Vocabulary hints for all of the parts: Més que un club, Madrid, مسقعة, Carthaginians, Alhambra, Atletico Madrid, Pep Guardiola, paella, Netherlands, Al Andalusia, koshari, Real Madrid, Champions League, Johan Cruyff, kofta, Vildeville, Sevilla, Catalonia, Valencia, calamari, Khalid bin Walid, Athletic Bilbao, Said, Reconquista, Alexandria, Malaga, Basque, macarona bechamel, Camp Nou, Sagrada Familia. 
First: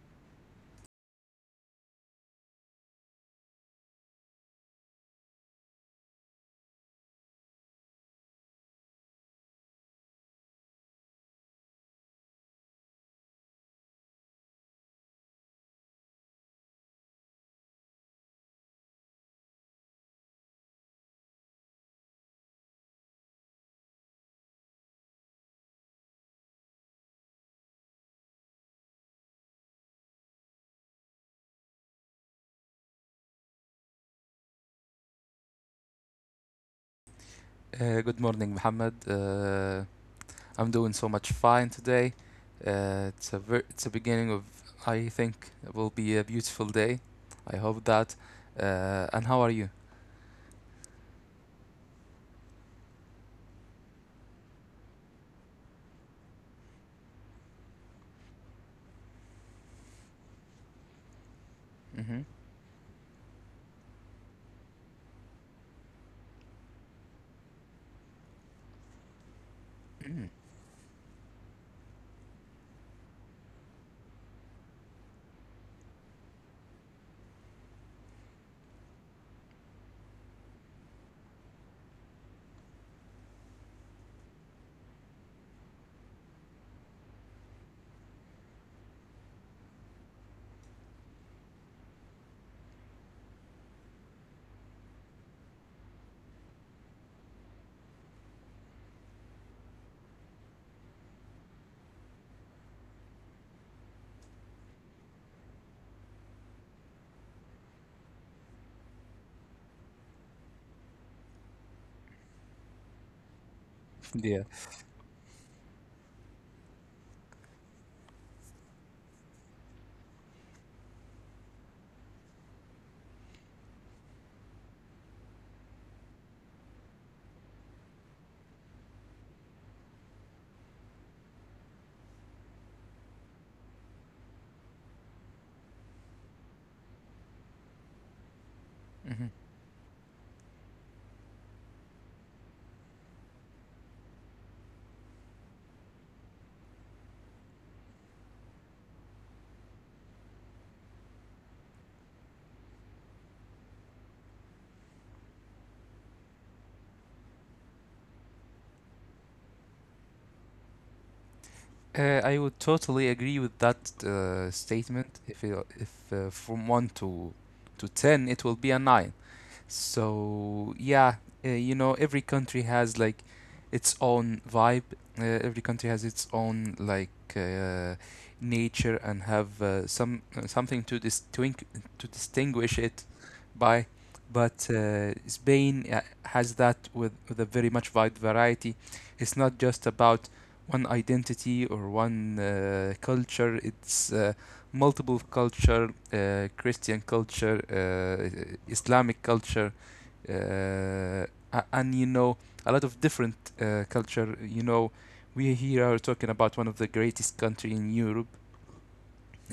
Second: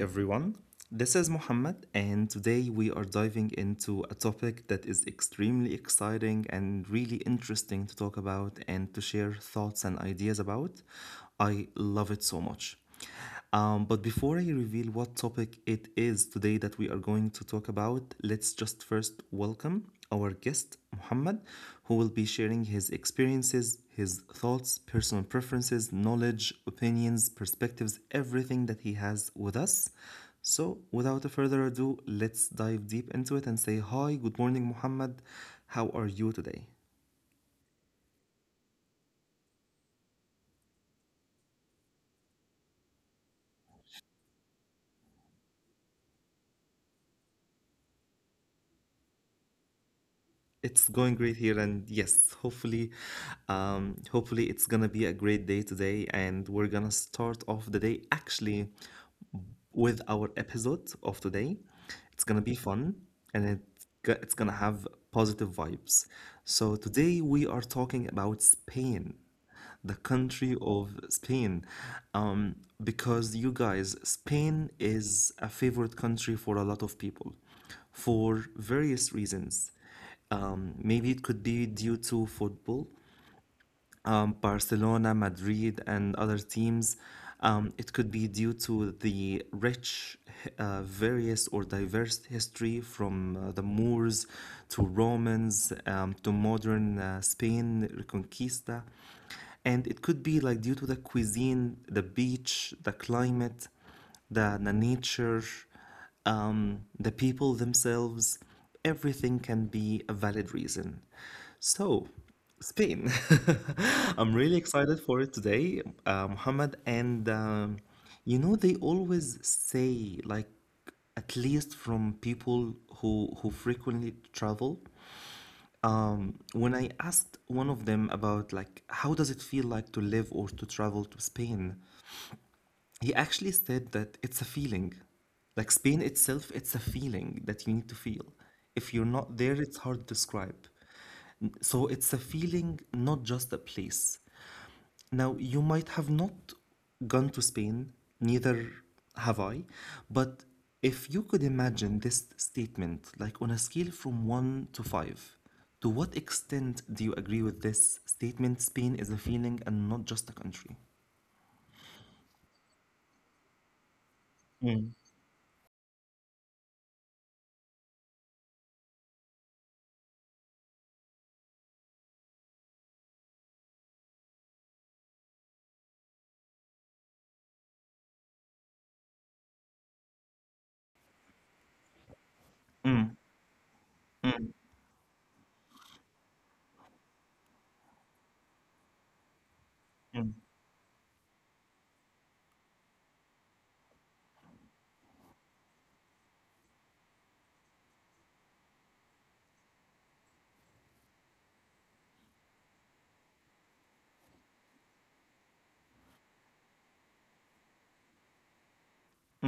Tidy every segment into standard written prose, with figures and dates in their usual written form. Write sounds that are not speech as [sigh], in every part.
everyone. This is Mohammed, and today we are diving into a topic that is extremely exciting and really interesting to talk about and to share thoughts and ideas about. I love it so much. But before I reveal what topic it is today that we are going to talk about, let's just first welcome our guest, Muhammad, who will be sharing his experiences, his thoughts, personal preferences, knowledge, opinions, perspectives, everything that he has with us. So, without further ado, let's dive deep into it and say hi, good morning, Muhammad. How are you today? Good morning, Mohammed. I'm doing so much fine today. It's a beginning of, I think, it will be a beautiful day. I hope that. And how are you? It's going great here, and yes, hopefully it's gonna be a great day today, and we're gonna start off the day. Actually, with our episode of today. Hmm. It's gonna be fun and it's gonna have positive vibes. So, today we are talking about Spain, the country of Spain. Um, because you guys, Spain is a favorite country for a lot of people for various reasons. Maybe it could be due to football, Barcelona, Madrid, and other teams. It could be due to the rich, various, or diverse history from the Moors to Romans to modern Spain, Reconquista. And it could be like due to the cuisine, the beach, the climate, the nature, the people themselves, everything can be a valid reason. So, Spain, [laughs] [laughs] I'm Yeah. really excited for it today, Muhammad. And they always say, like, at least from people who frequently travel, when I asked one of them about like how does it feel like to live or to travel to Spain, he actually said that it's a feeling. Like Spain itself, it's a feeling that you need to feel. If you're Hmm. not there, it's hard to describe. So it's a feeling, not just a place. Now, you might have not gone to Spain, neither have I, but if you could imagine this statement, like on a scale from one to five, to what extent do you agree with this statement? Spain is a feeling and not just a country. I would totally agree with that Mm, statement. If from one to ten, it will be a nine. So yeah, you know, every country has like its own vibe. Every country has its own, like, uh, nature and have some, something to distinguish it mm, by. mm, But Spain has that with a very much wide variety. It's not just about mm, one identity or one culture. It's multiple culture, Christian culture, Islamic culture, uh, and you know, a lot of different culture. You know, we here are talking about one of the greatest country in Europe,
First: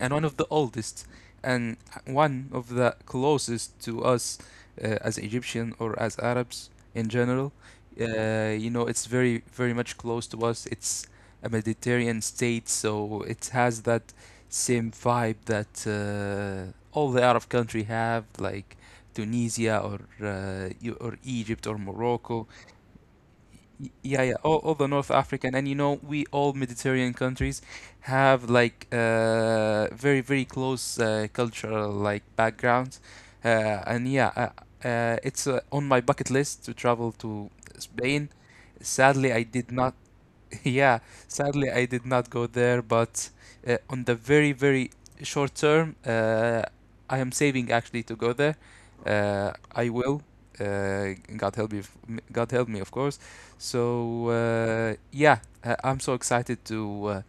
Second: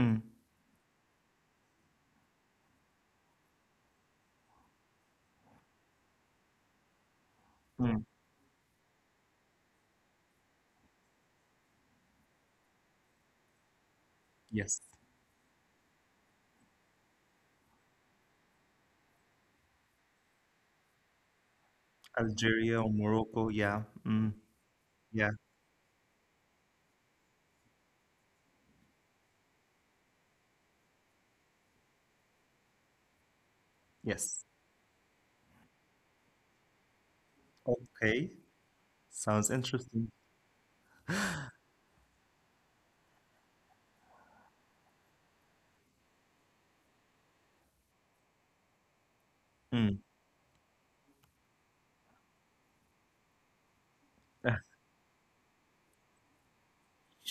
and one of the oldest and one of the closest to us as Egyptian or as Arabs in general. Mm, You know, it's very, very much close to us. It's a Mediterranean state, so it has that yes. same vibe that all the Arab country have, like Tunisia or or Egypt or Morocco. Algeria or Morocco. Yeah. Yeah, Mm, yeah, all the North yeah. African, and you know, we all Mediterranean countries have like very, very close cultural like background, uh, and yeah, Yes. uh, uh, it's uh, on my bucket list to travel to Okay. Spain. Sadly, I Sounds did not. interesting. [laughs] Yeah, sadly, I did not go there, but on the very, very short term, I am saving actually to go there. I Mm. will. Uh, God help me, God help me, of course. So [laughs] yeah, I'm so excited to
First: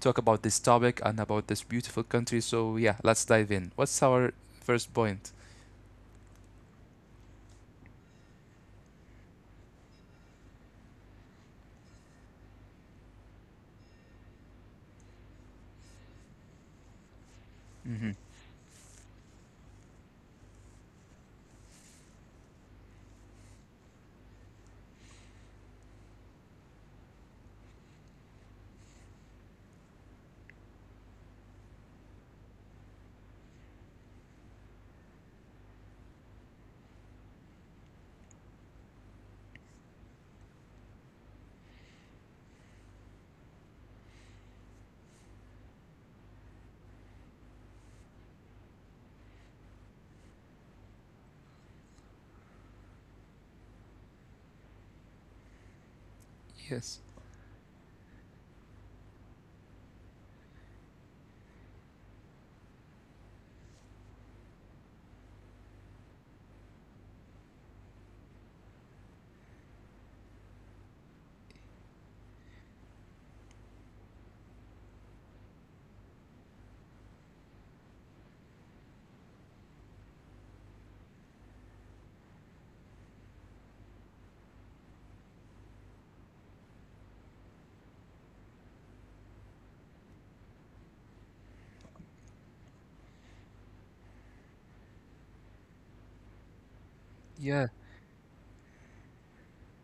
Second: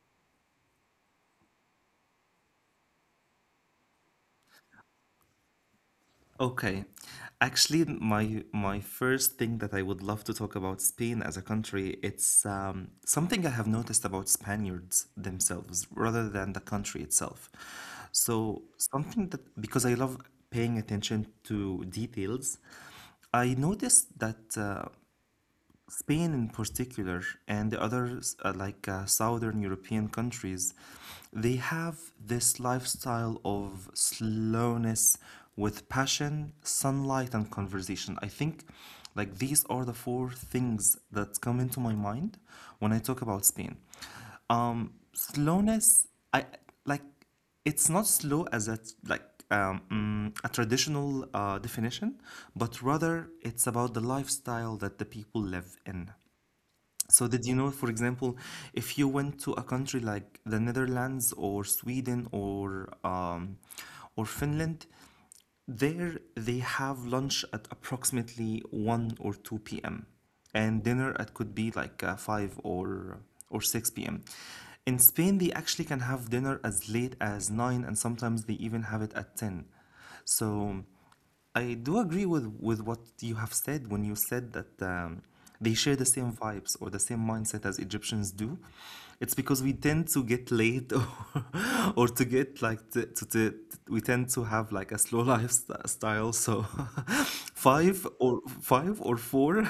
talk about this topic and about this beautiful country. So yeah, let's dive in. What's our first point? Okay. Actually, my first thing that I would love to talk about Spain as a country, it's something I have noticed about Spaniards themselves rather than the country itself. Mm-hmm. So something that because I love paying attention to details, I noticed that Spain in particular and the other southern European countries, they have this lifestyle of slowness with passion, sunlight, and conversation. I think like these are the four things that come into my mind when I talk about Spain. Slowness, I like it's not slow as a like a traditional definition, but rather it's about the lifestyle that the people live in. Yes. So did you know, for example, if you went to a country like the Netherlands or Sweden or or Finland, there, they have lunch at approximately 1 or 2 p.m. and dinner at could be like 5 or 6 p.m. In Spain, they actually can have dinner as late as 9 and sometimes they even have it at 10. So I do agree with what you have said when you said that they share the same vibes or the same mindset as Egyptians do. It's because we tend to get late [laughs] or [laughs] or to get like to we tend to have like a slow lifestyle, so Yeah. [laughs] five or four [laughs]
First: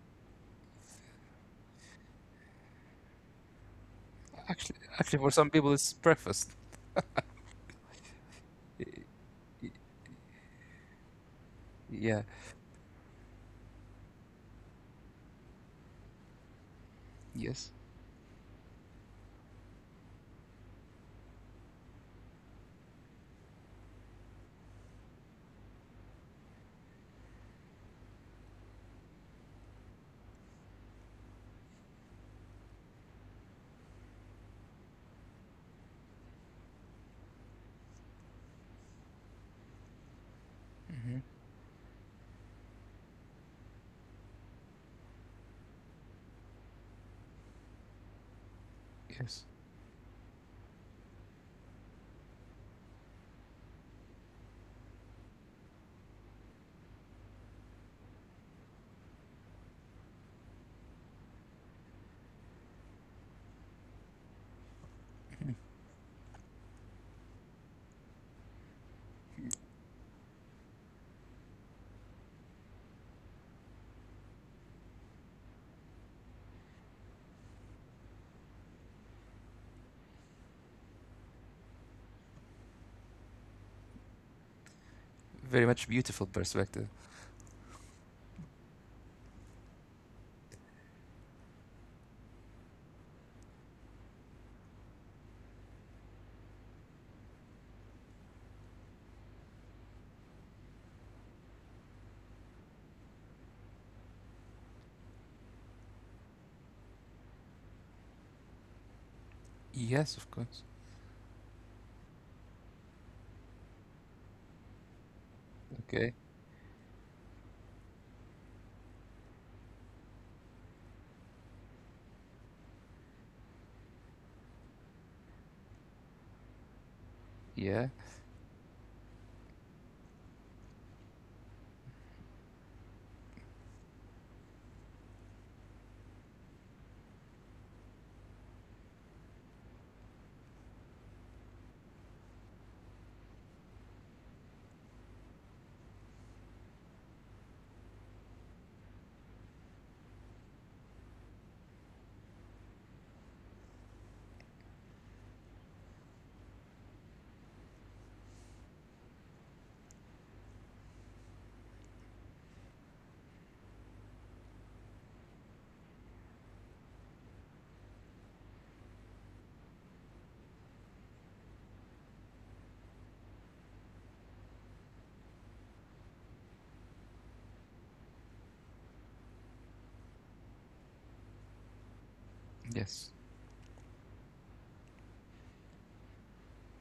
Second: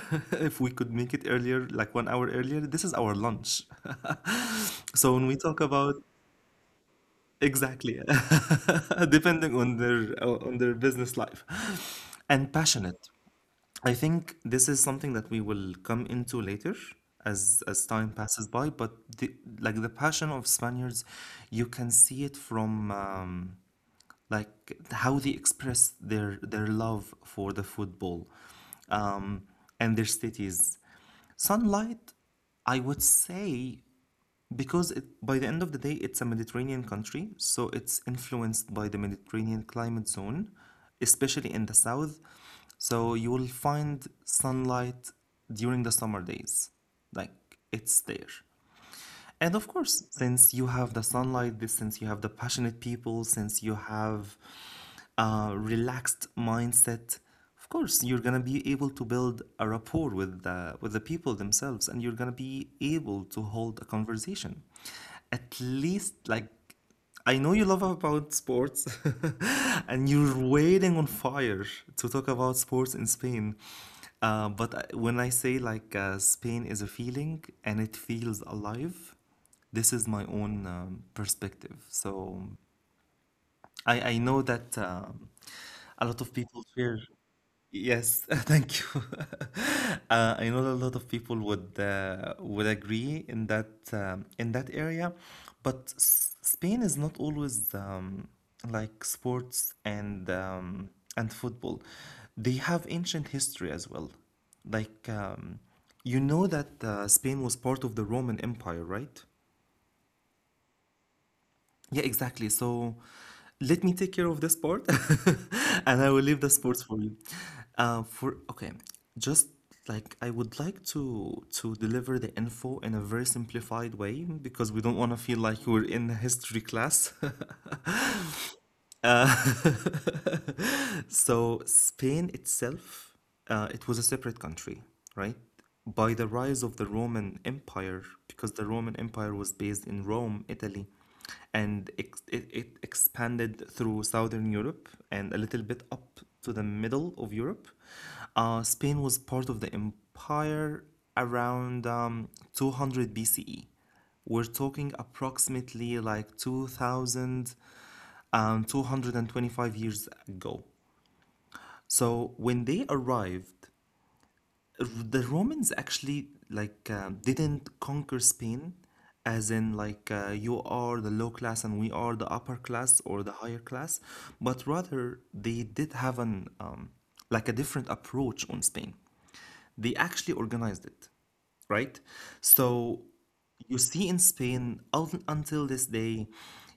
if we could make it earlier, like 1 hour earlier, this is our lunch, Actually, so actually, when for we some talk people, it's about, breakfast. exactly, Y- [laughs] depending y- on their business life. Yeah. And passionate, I think this is something that we will come into later, as Yes. as time passes by. But the the passion of Spaniards, you can see it from like how they express their love for the football um, and their cities. Sunlight, I would say, because it, by the end of the day, it's a Mediterranean country, so it's influenced by the Mediterranean climate zone, Mm-hmm. especially in the south. So you will find sunlight during the summer days. Like, it's there. Yes. And of course, since you have the sunlight, this since you have the passionate people, since you have a relaxed mindset, of course, you're gonna be able to build a rapport with the people themselves, and you're gonna be able to hold a conversation. At [laughs] least, like, I know you love about sports, [laughs] and you're waiting on fire to talk about sports in Spain. But when I say like Spain is a feeling and it feels alive, this is my own perspective. So I know that Very much a lot beautiful of people perspective. share. Yes, [laughs] thank you. [laughs] I know a lot of people would agree in that area, but Spain is not always like sports and and football. They have ancient history as well. Like, you know that Spain was part of the Roman Empire, right? Yes, of course. Yeah, exactly. So let me take care of the sport [laughs] and I will Okay. leave the sports for you. For okay, just like I would like to deliver the info in a very simplified way, because we don't want to feel like we're in a history class. [laughs] Yeah. Uh, [laughs] so Spain itself, it was a separate country, right? By the rise of the Roman Empire, because the Roman Empire was based in Rome, Italy, and it expanded through southern Europe and a little bit up to the middle of Europe. Spain was part of the empire around 200 BCE. We're talking approximately like 2000, 225 years ago. So when they arrived, the Romans actually like didn't conquer Spain, as in like you are the low class and we are the upper class or the higher class, but rather they did have an like a different approach on Spain. They actually organized it, right? So Yes. you see in Spain until this day,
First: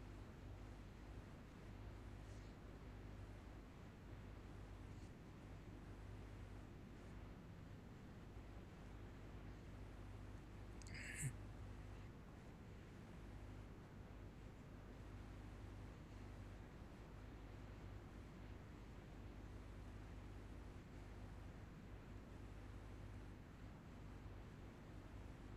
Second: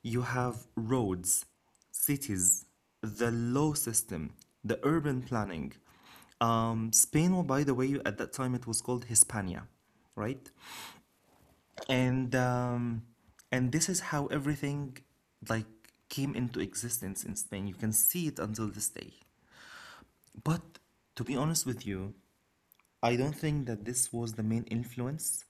you have roads, cities, the law system, the urban planning. Spain, well, by the way, at that time it was called Hispania, right? And um, and this is how everything like came into existence in Spain. You can see it until this day. But to be honest with you, I don't think that this was the main influence.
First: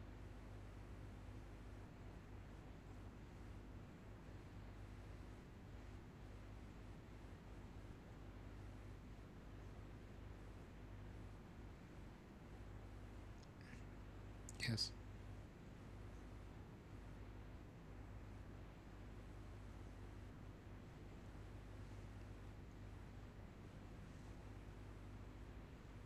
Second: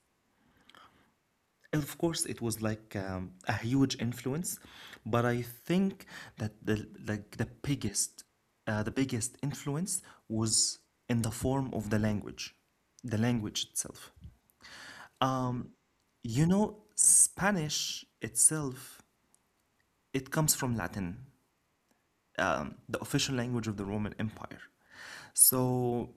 Of course, it was like a huge influence, but I think that the like the biggest influence was in the form of the language itself. Yes. You know, Spanish itself, it comes from Latin, the official language of the Roman Empire. So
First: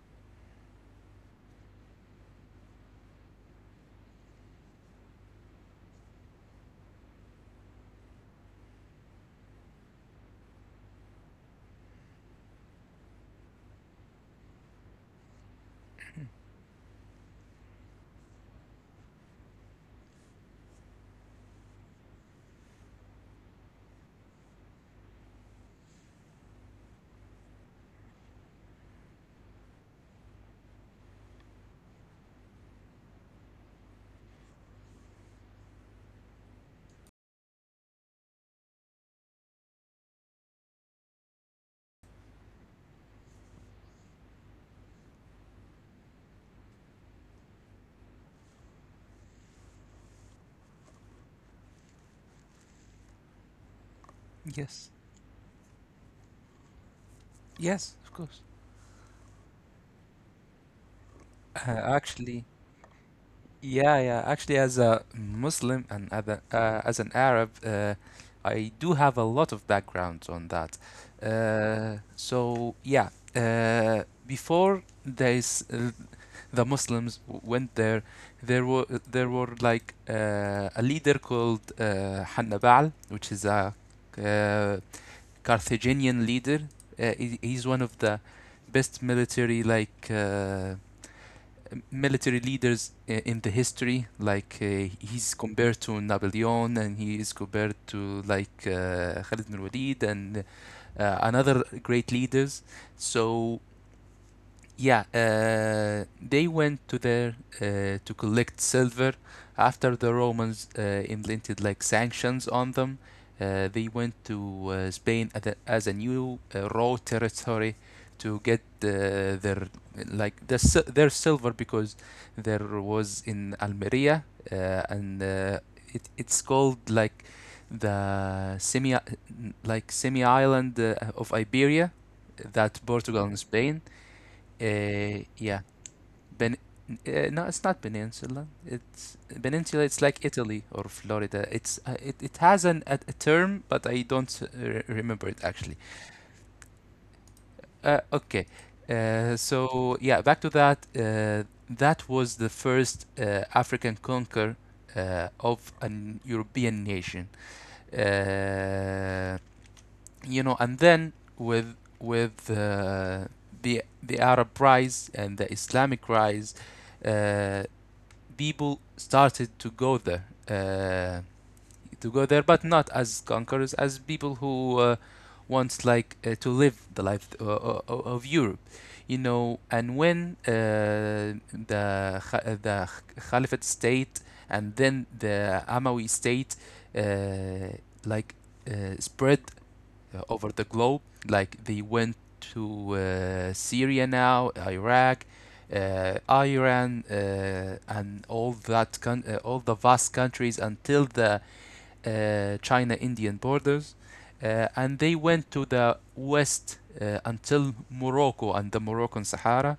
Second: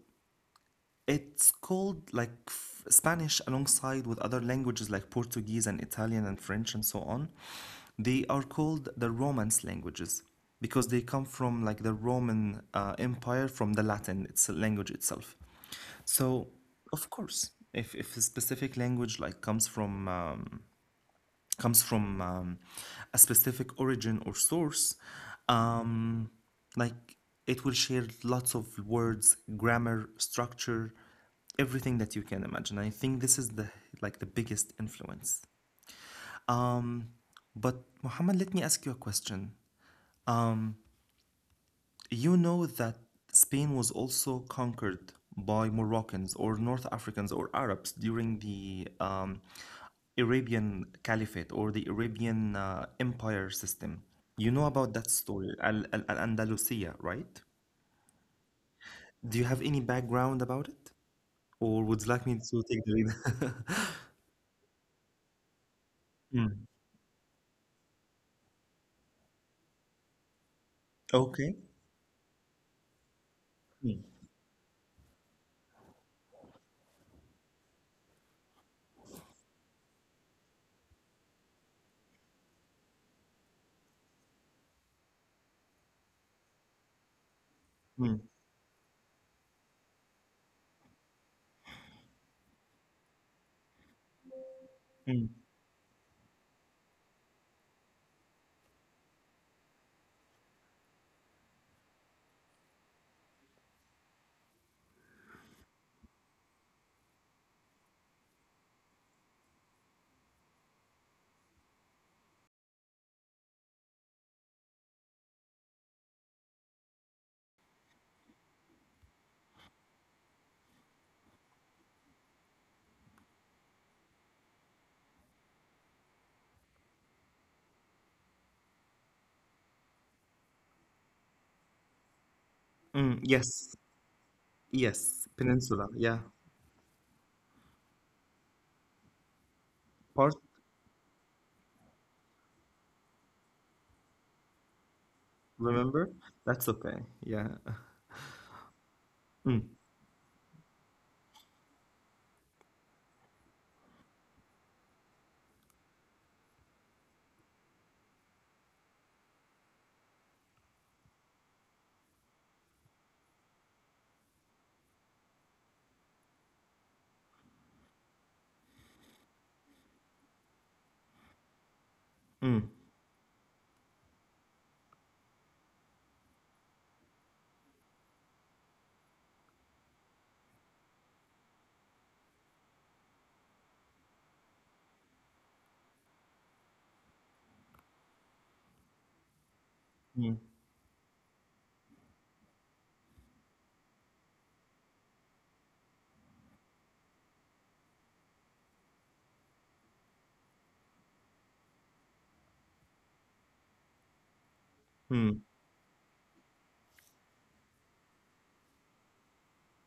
it's called like Spanish alongside with other languages like Portuguese and Italian and French and so on. They are called the Romance languages because they come from like the Roman Empire, from the Latin, its language itself. So, of course, if, a specific language like comes from a specific origin or source, um, like it will share lots of words, grammar, structure, everything that you can imagine. I think this is the biggest influence. But Muhammad, let me ask you a question. You know that Spain was also conquered by Moroccans or North Africans or Arabs during the Arabian Caliphate or the Arabian Empire system. You know about Yes. that story, Al Andalusia, right? Yes, of course. Do you have any background about it? Uh, Or would you like me actually, to take the lead? [laughs] yeah, yeah. Actually, as a Muslim and as, a, Mm. As an Arab, I do have a lot of background on that. Okay. So yeah, Mm. Before there is, the Muslims went there. There were there were a leader called Hannibal, which is a uh, Carthaginian leader. He's one of Mm. the best military military leaders in the history. Mm. He's compared to Napoleon, and he is compared to like Khalid bin Walid and another great leaders. So yeah, they went to there to collect silver after the Romans implemented like sanctions on them. They went to Spain at a, as a new raw territory to get their their silver because there was in Almeria uh, and it, it's called like the semi, like semi island of Iberia, that Mm. Portugal and Yes. Spain, Yes. Yeah, Peninsula. Yeah. Ben. No, it's not peninsula. It's peninsula. It's like Part, Italy or Florida. It it has an a term, but I don't remember it actually. remember? That's okay. Yeah. Okay. [laughs] Mm. So yeah, back to that. That was the first African conquer of an European nation. Uh, you know, and then with the Arab rise and the Islamic rise, uh, people started to go there, Mm. but not as conquerors, as people who want like to live the life, of Europe, you know. And when the Caliphate state and then the Amawi state uh, like spread Mm, over the globe. Like they went to Syria now, Iraq, Iran, and all the vast countries until the China-Indian borders, and they mm, went to the west until Morocco and the Moroccan Sahara,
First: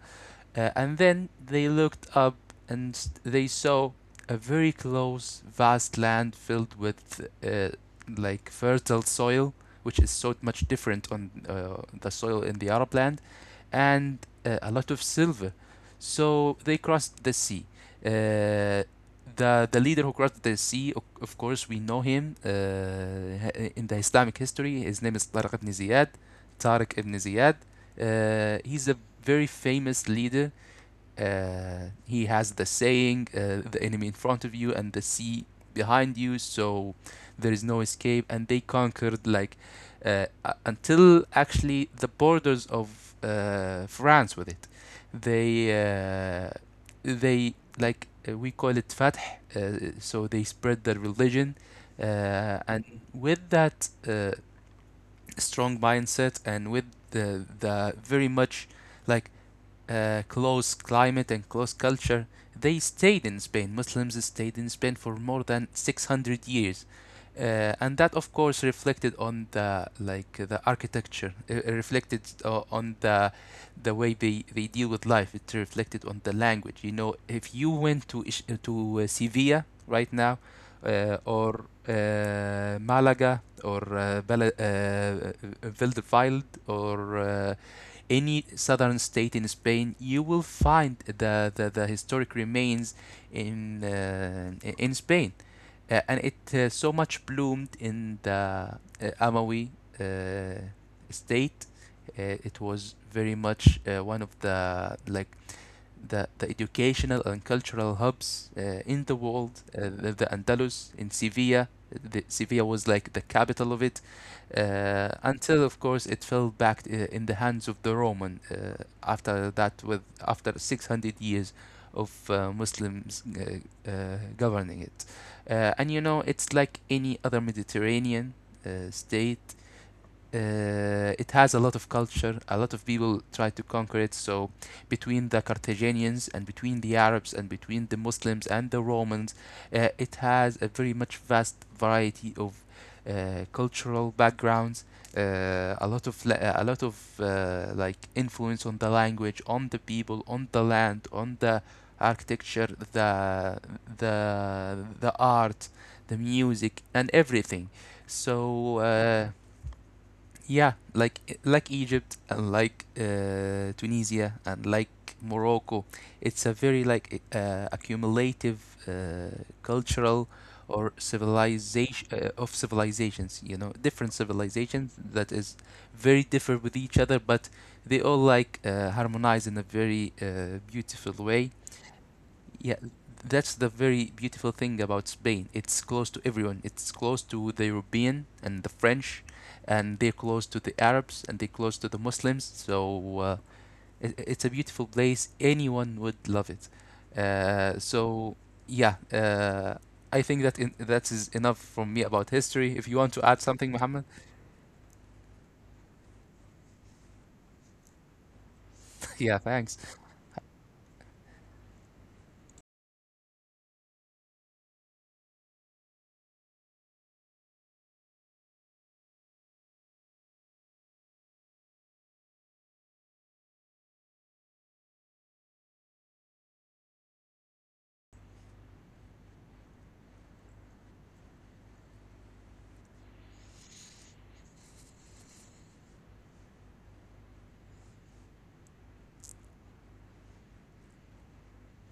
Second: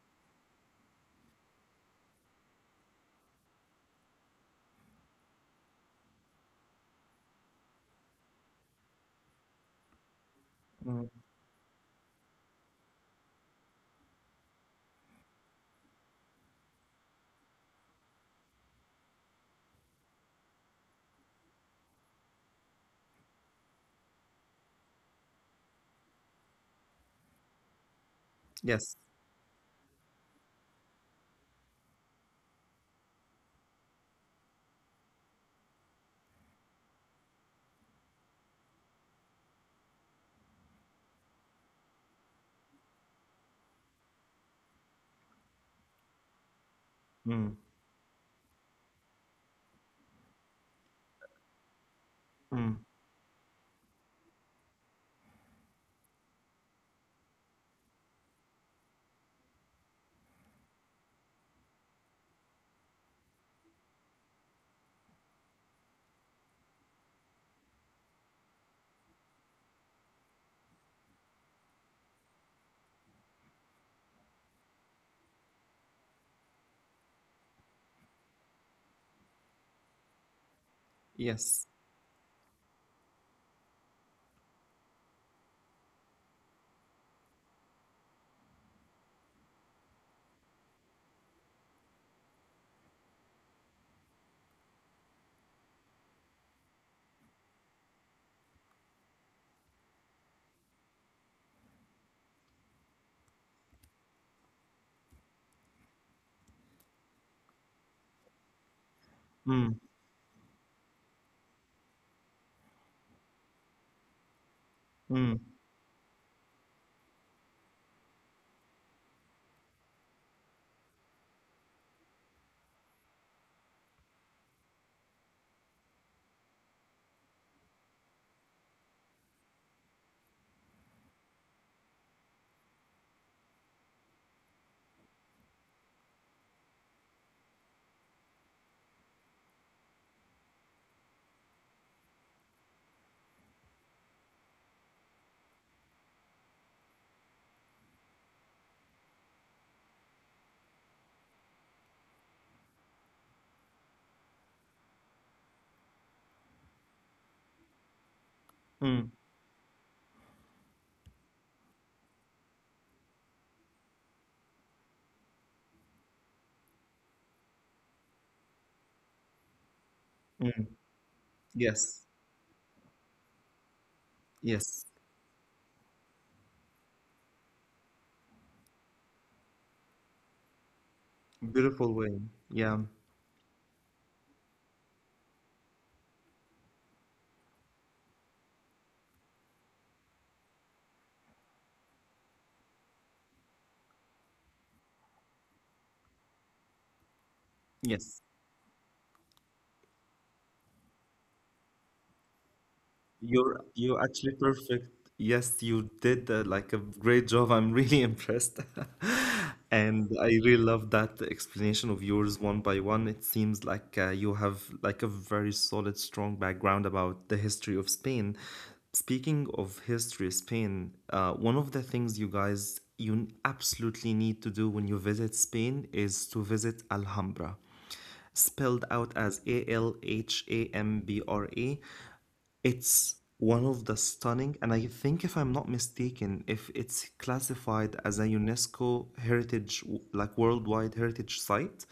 and then they looked up and they saw a very close, vast land filled with uh, like fertile soil, which is so much different mm. on the soil in the Arab land, and a lot of silver. So they crossed the sea. Uh, the leader who crossed the sea, of course, we know him in the Islamic history. His name is Tariq ibn Ziyad. Tariq ibn Ziyad. He's a Yes. very famous leader. He has the saying, the enemy in front of you and the sea behind you, so there is no escape. And they conquered like until actually the borders of France with it. They uh, they Mm, like, we call it fath, so they spread their religion, mm. and with that strong mindset and with the very much like close climate and close culture, they stayed in Spain. Muslims stayed in Spain for more than 600 years. And that, of course, reflected on the like the architecture. It reflected on the the way they deal with life. It reflected on the language. You know, if you went to Sevilla right now, or Yes. Malaga, or Vildeville, or any southern state in Spain, you will find the historic remains in uh, in Spain, and it so much bloomed in the Amawi uh, state. It was very much one of the like the educational and cultural hubs in the world. Mm, The Andalus in Sevilla, Sevilla was like the capital of it, mm, until of course it fell back in the hands of the Roman. After that, with after 600 years of Muslims governing it, and you know it's like any other Mediterranean state, it has a lot of culture. A lot of people try to conquer it. So between the Carthaginians and between the Arabs and between the Muslims and the Romans, it has a very much vast variety of cultural backgrounds. A lot of like influence on the language, on the people, on the land, on the architecture, the the art, the music, and everything. So. mm, Uh, yeah, like Egypt and like Tunisia and like Morocco, it's a very like accumulative cultural mm. or Yes. civilization of civilizations. You know, different Yes. civilizations that is very different with each other, but they all like harmonize in a very beautiful way. Beautiful way. Yeah, Yeah. that's the very beautiful thing about Spain. It's close to everyone. It's close to the European and the French, and they're close to the Arabs and they're close to the Muslims. So it, it's a beautiful place. Anyone would love it. Yes. So yeah, I think that in, that is enough from me about history. If you want to add You're something, you're Mohammed, actually perfect. Yes, you did like a great job. I'm really [laughs] impressed. [laughs] [laughs] yeah, thanks. And I really love that explanation of yours, one by one. It seems like you have like a very solid, strong background about the history of Spain. Speaking of history, Spain, one of the things, you guys, absolutely need to do when you visit Spain is to visit Alhambra, spelled out as Alhambra. It's one of the stunning, and I think, if I'm not mistaken, if it's classified as a UNESCO heritage, like worldwide heritage site,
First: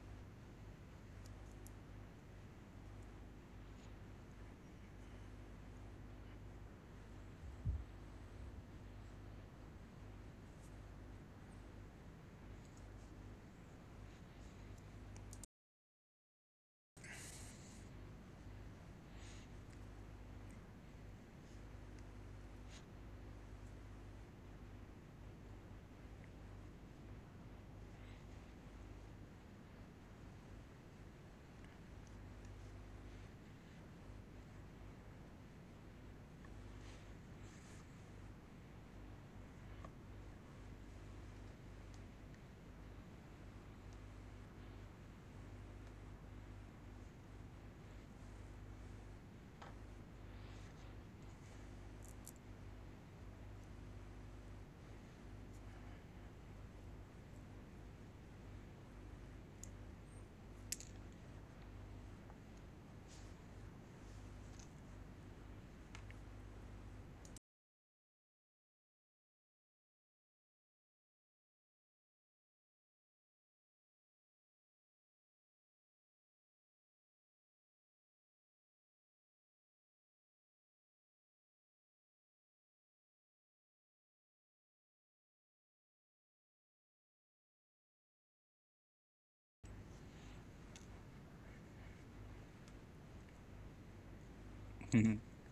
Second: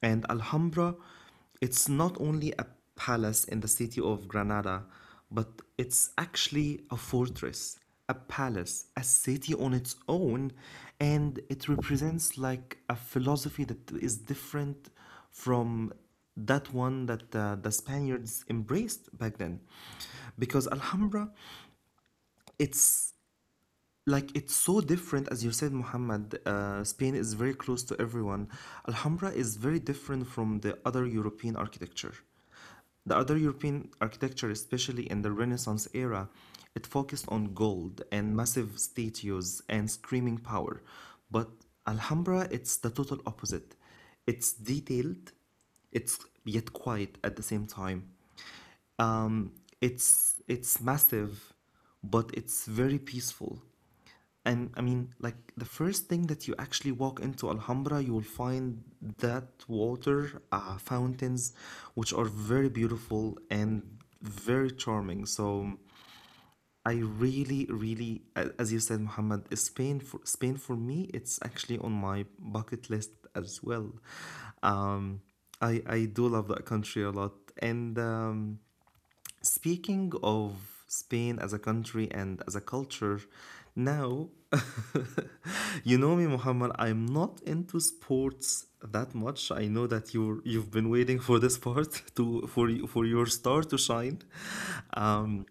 and Alhambra, it's not only a palace in the city of Granada, but it's actually a fortress, a palace, a city on its own, and it represents like a philosophy that is different from that one that the Spaniards embraced back then. Because Alhambra, it's it's so different. As you said, Muhammad, Spain is very close to everyone. Alhambra is very different from the other European architecture. The other European architecture, especially in the Renaissance era, it focused on gold and massive statues and screaming power. But Alhambra, it's the total opposite. It's detailed, it's yet quiet at the same time. um, it's massive, but it's very peaceful. And I mean, like, the first thing that you actually walk into Alhambra, you will find that water fountains, which are very beautiful and very charming. So I really, really, as you said, Mohammed, Spain for me, it's actually on my bucket list as well. Um, I do love that country a lot. And speaking of Spain as a country and as a culture, now you know me, Muhammad. I'm not into sports that much. I know that you've been waiting [laughs] for this part to for for your star to shine. Mhm. Um,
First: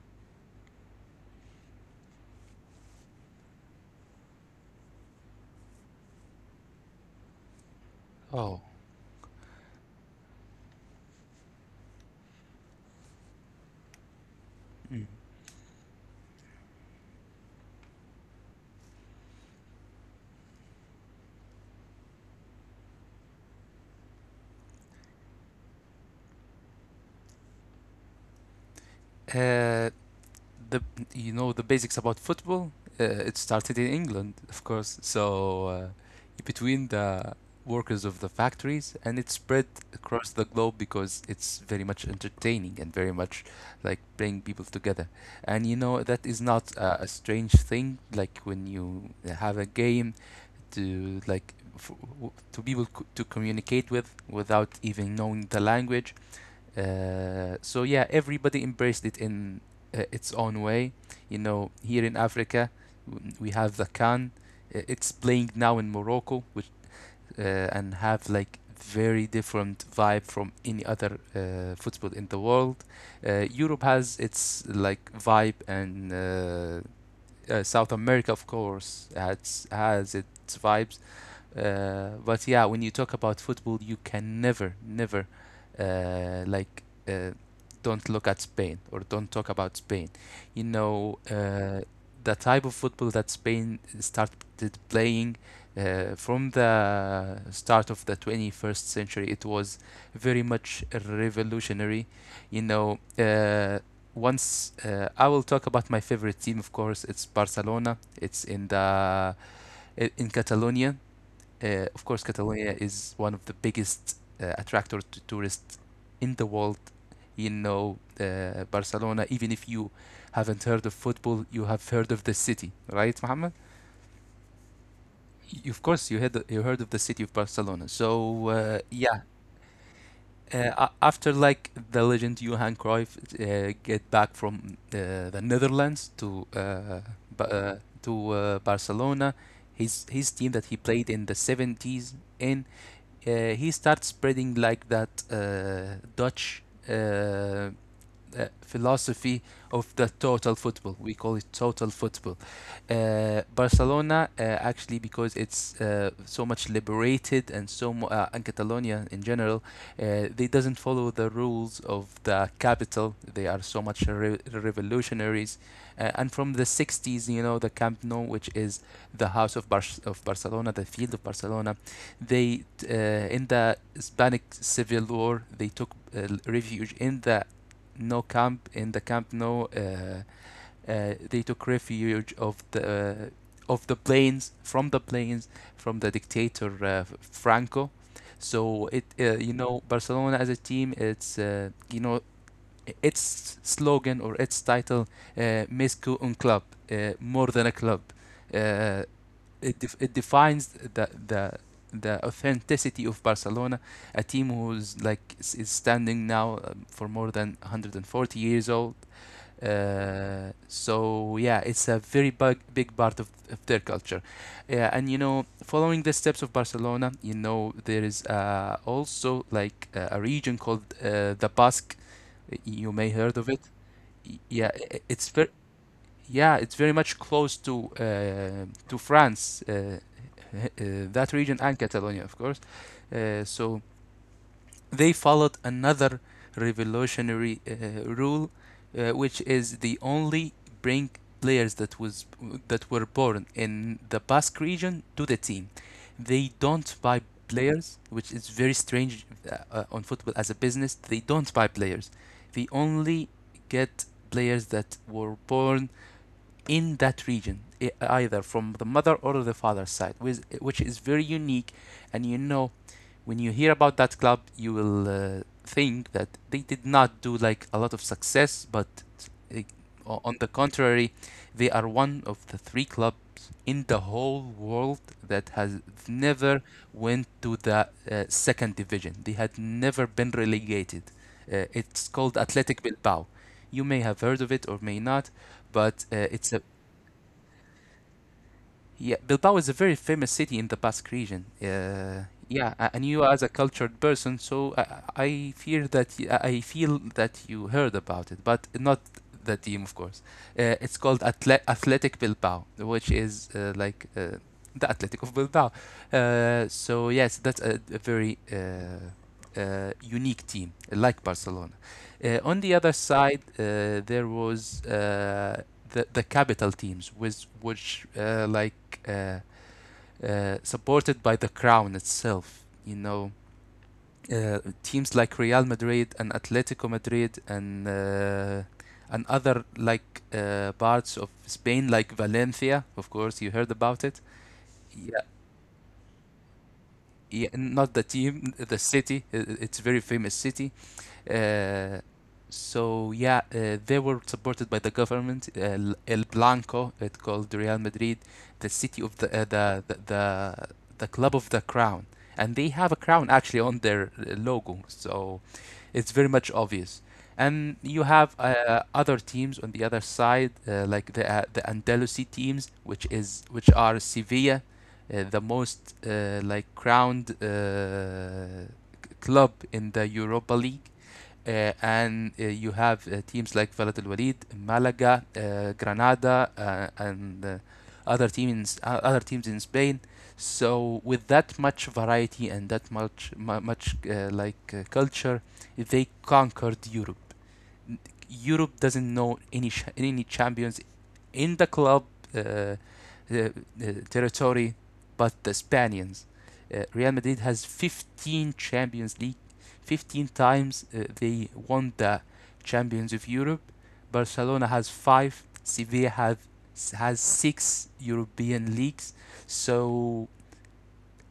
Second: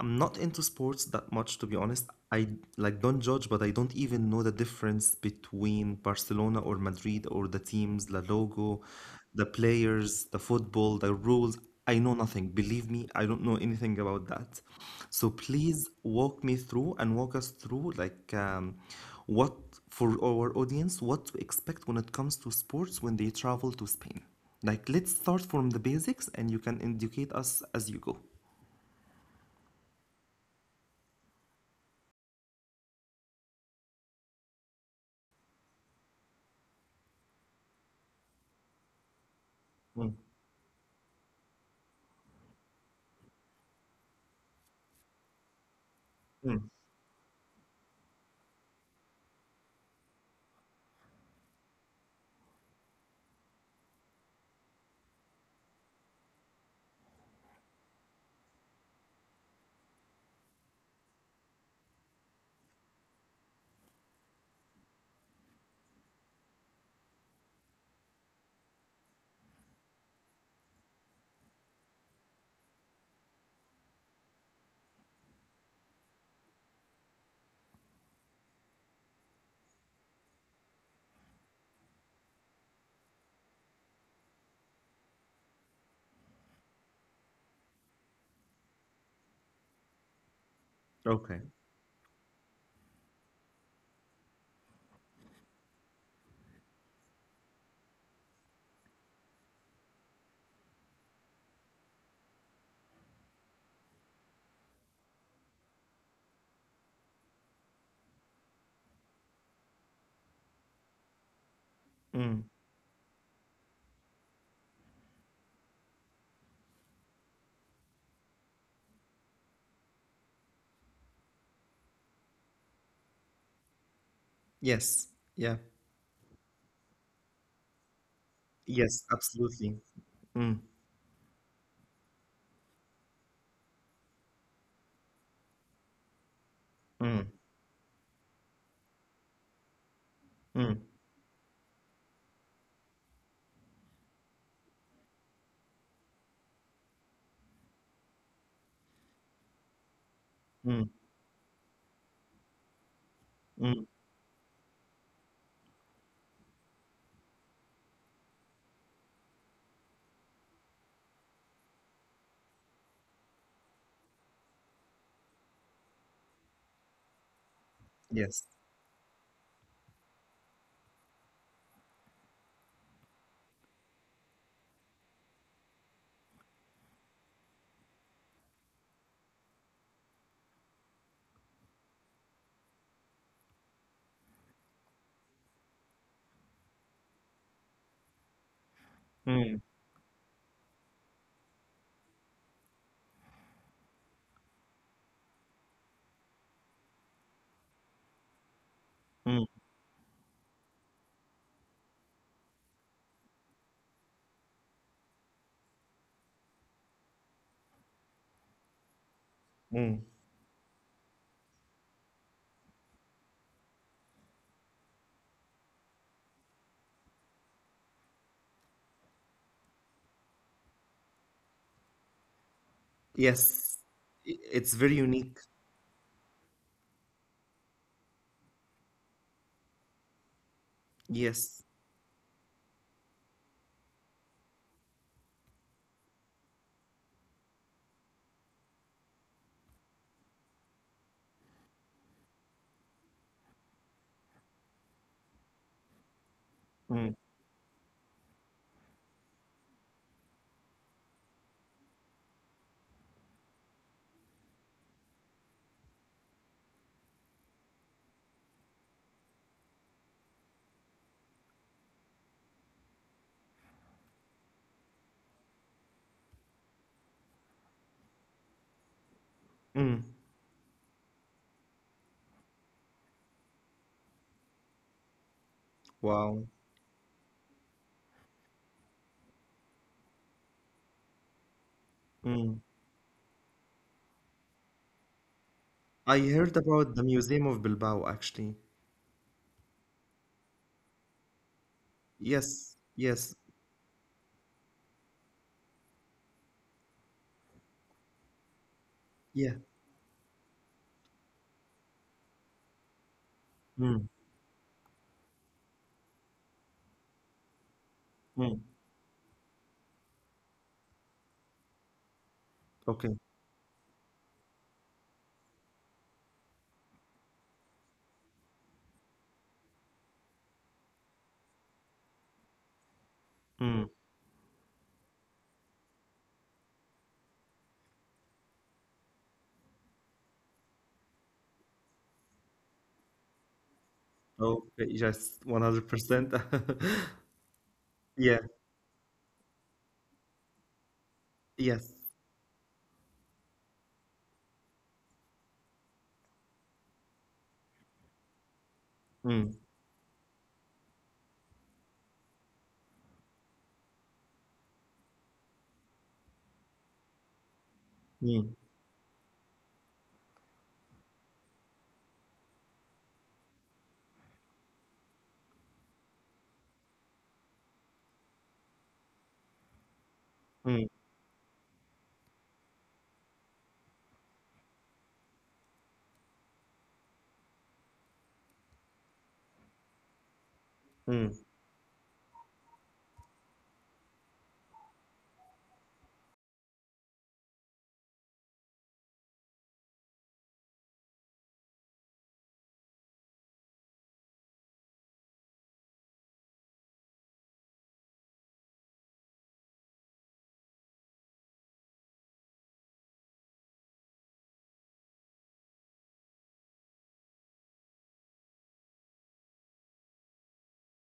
I'm not into sports that much, to be honest. I, like, don't judge, but I don't even know the difference between Barcelona or Madrid, or the teams, the Oh. logo, the players, the football, the rules. I know nothing. Believe me, I don't know anything about that. So please walk me through and walk us through, like, what for our audience, what to expect when it comes to sports when they travel to Spain. Like, let's start from the basics, and you can educate us as you go. Mm. the You know the basics about football. It started in England, of course. So between the workers of the factories, and it spread across the globe because it's very much entertaining and very much like bring people together. And you know that is not a strange thing. Like when you have a game to like. For, to people to communicate with without even knowing the language, so yeah, everybody embraced it in its own way. You know, here in Africa, we have the Can. It's playing now in Morocco, which and have like very different vibe from any other football in the world. Europe has its like vibe, and South America, of course, has its vibes. But yeah, when you talk about football, you can never, never like uh, don't look at Spain or don't talk about Spain. You know, Okay. uh, the type of football that Spain started playing from the start of the 21st century, it was very much revolutionary. You know, once I will talk about my favorite team, of course, it's Barcelona. It's in the in Catalonia. Of course, Catalonia is one of the biggest attractor to tourists in the world. You know, Barcelona, even if you haven't heard of football, you have heard of the city, right, Mohammed? Yes. Yeah. Of course, you had you heard of the city of Barcelona. So uh, Yes, yeah, absolutely. uh, Mm, a- after like the legend Johan Cruyff get back from the Netherlands to mm, Barcelona, his team that he mm, played in the 70s and he starts spreading like that Dutch uh, philosophy of the total football. mm, We call it total football. Mm. Barcelona, actually, because it's so much liberated and and Catalonia in general, they doesn't follow the rules of the capital. They are so much revolutionaries, and from the 60s, you know, the Camp Nou, which Yes. is the house of Barcelona, the field of Barcelona, they, in the Hispanic Civil War they took refuge in the no camp in the camp no they took refuge of the, of the planes, from the dictator, Franco. So it, uh, you Mm, know Barcelona as a team, it's, you know, its slogan or its title, Més que un club, more than a club. uh, mm, it, def- it defines the, the the authenticity of Barcelona, a team who's is standing now, for more than 140 years old. mm. So yeah, it's a very big big part of their culture. Yeah, and you know, following the steps of Barcelona, you know there is, also like, a region called, the Basque. You may heard of it. Yes. I- Yeah, It's I- very it's very unique. yeah, it's very much close to, to France. Uh, that region and Yes. Catalonia, of course. So they followed another revolutionary, rule, which is the only bring players that were born in the Basque region to the team. They don't buy Mm, players, which is very strange on football as a business. They don't buy players. They only get players that were born in that region, either from the mother or the father's side, which is very unique. And you know, when you hear about that club, you will, think that they did not do like a lot of success, but, uh, mm. on the contrary, they are one of the three clubs in the whole world that has never Wow. went to the, second division. They had never been relegated. It's called Athletic Mm. Bilbao. You may have heard of it or may not, but, I it's a heard about the Museum of Bilbao, actually. yeah, Bilbao is a very famous city in the Basque region. Yeah, and Yes. you, as a Yes. cultured person, so I fear that y- I feel that you heard about it, but not the team, Yeah. of course. It's called Atle Athletic Bilbao, which is, like, Mm, the Athletic of Bilbao. So yes, that's a very, mm. Unique team, like Barcelona. On the other side, Okay. There was, the capital teams, with which, supported by the crown itself. You know, Mm. Teams like Real Madrid and Atletico Madrid and other, like, parts of Spain, like Valencia. Of course, you heard about it. Yeah, Okay. Yes. 100%. [laughs] yeah. Not the team, the Yeah. city. It's a very famous city. Uh, Yes. so yeah, they were supported by the government. El Blanco, it called Real Madrid, the city of the, uh, the Mm, the the the club of the crown, and they have a crown actually on their, logo, so it's very much obvious. And you have, mm, other teams on the other side, like the Andalusi teams, which are Sevilla, the most, like, crowned, club in the Europa League. mm, And You have, teams like Velad Al Walid, Malaga, Granada, and other teams in Spain. So with that mm. much variety and that much, like, culture, they conquered Europe. Europe doesn't know any champions in the club, uh, uh, uh, territory, but the Spaniards. Real Madrid has 15 Champions League. 15 times, they won the Champions of Europe. Barcelona has five. Sevilla have has six European leagues. So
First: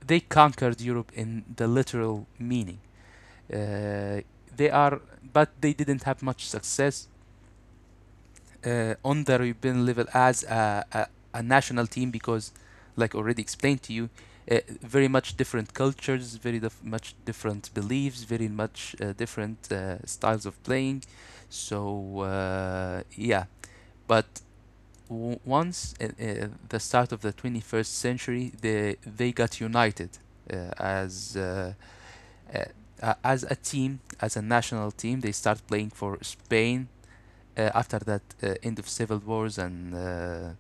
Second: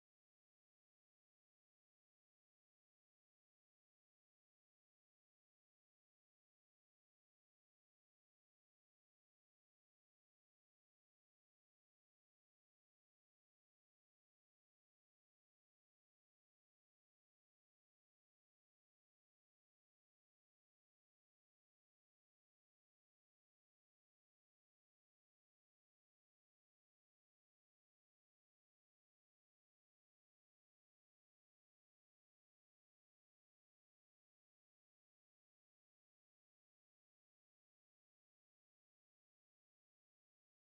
they conquered Europe in the literal meaning. Uh, they are, but they didn't have much success, on the European level as a national team, because, like already explained to you, very much different cultures, very much different beliefs, very much, different, styles of playing. So yeah, but once, the start of the 21st century, they got united, uh, as. Uh, uh, as a team, as a national team, they start playing for Spain, after that, end of civil wars, and uh,